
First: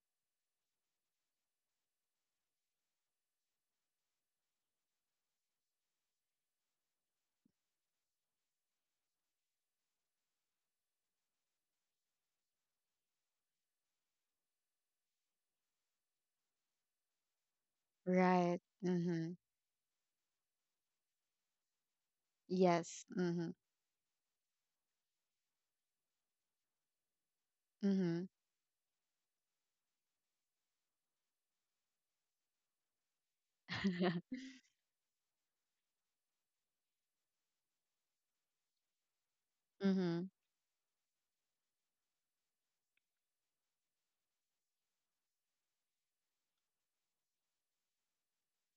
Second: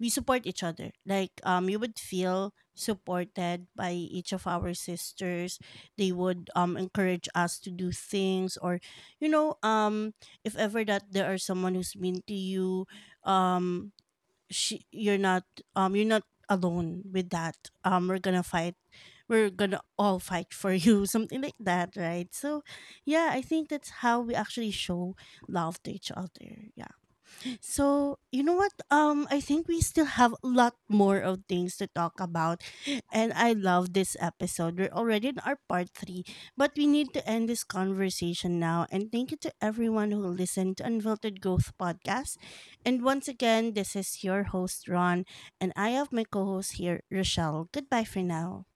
A: we support each other. Like, um you would feel supported by each of our sisters. They would um encourage us to do things, or you know, um if ever that there are someone who's mean to you, um she you're not, um you're not alone with that. Um we're gonna
B: Right.
A: fight.
B: Hmm.
A: We're gonna all fight for you, something like that, right? So
B: Yes.
A: yeah, I
B: Hmm.
A: think that's how we actually show love to each other. So,
B: Hmm.
A: you know what? Um, I think we still have a lot more of things to talk about. And I love this episode. We're already in our part three, but we need to end this conversation now. And thank you to everyone who
B: Hmm.
A: listened to Unfiltered Growth Podcast. And once again, this is your host, Ron, and I have my co host here, Rochelle. Goodbye for now.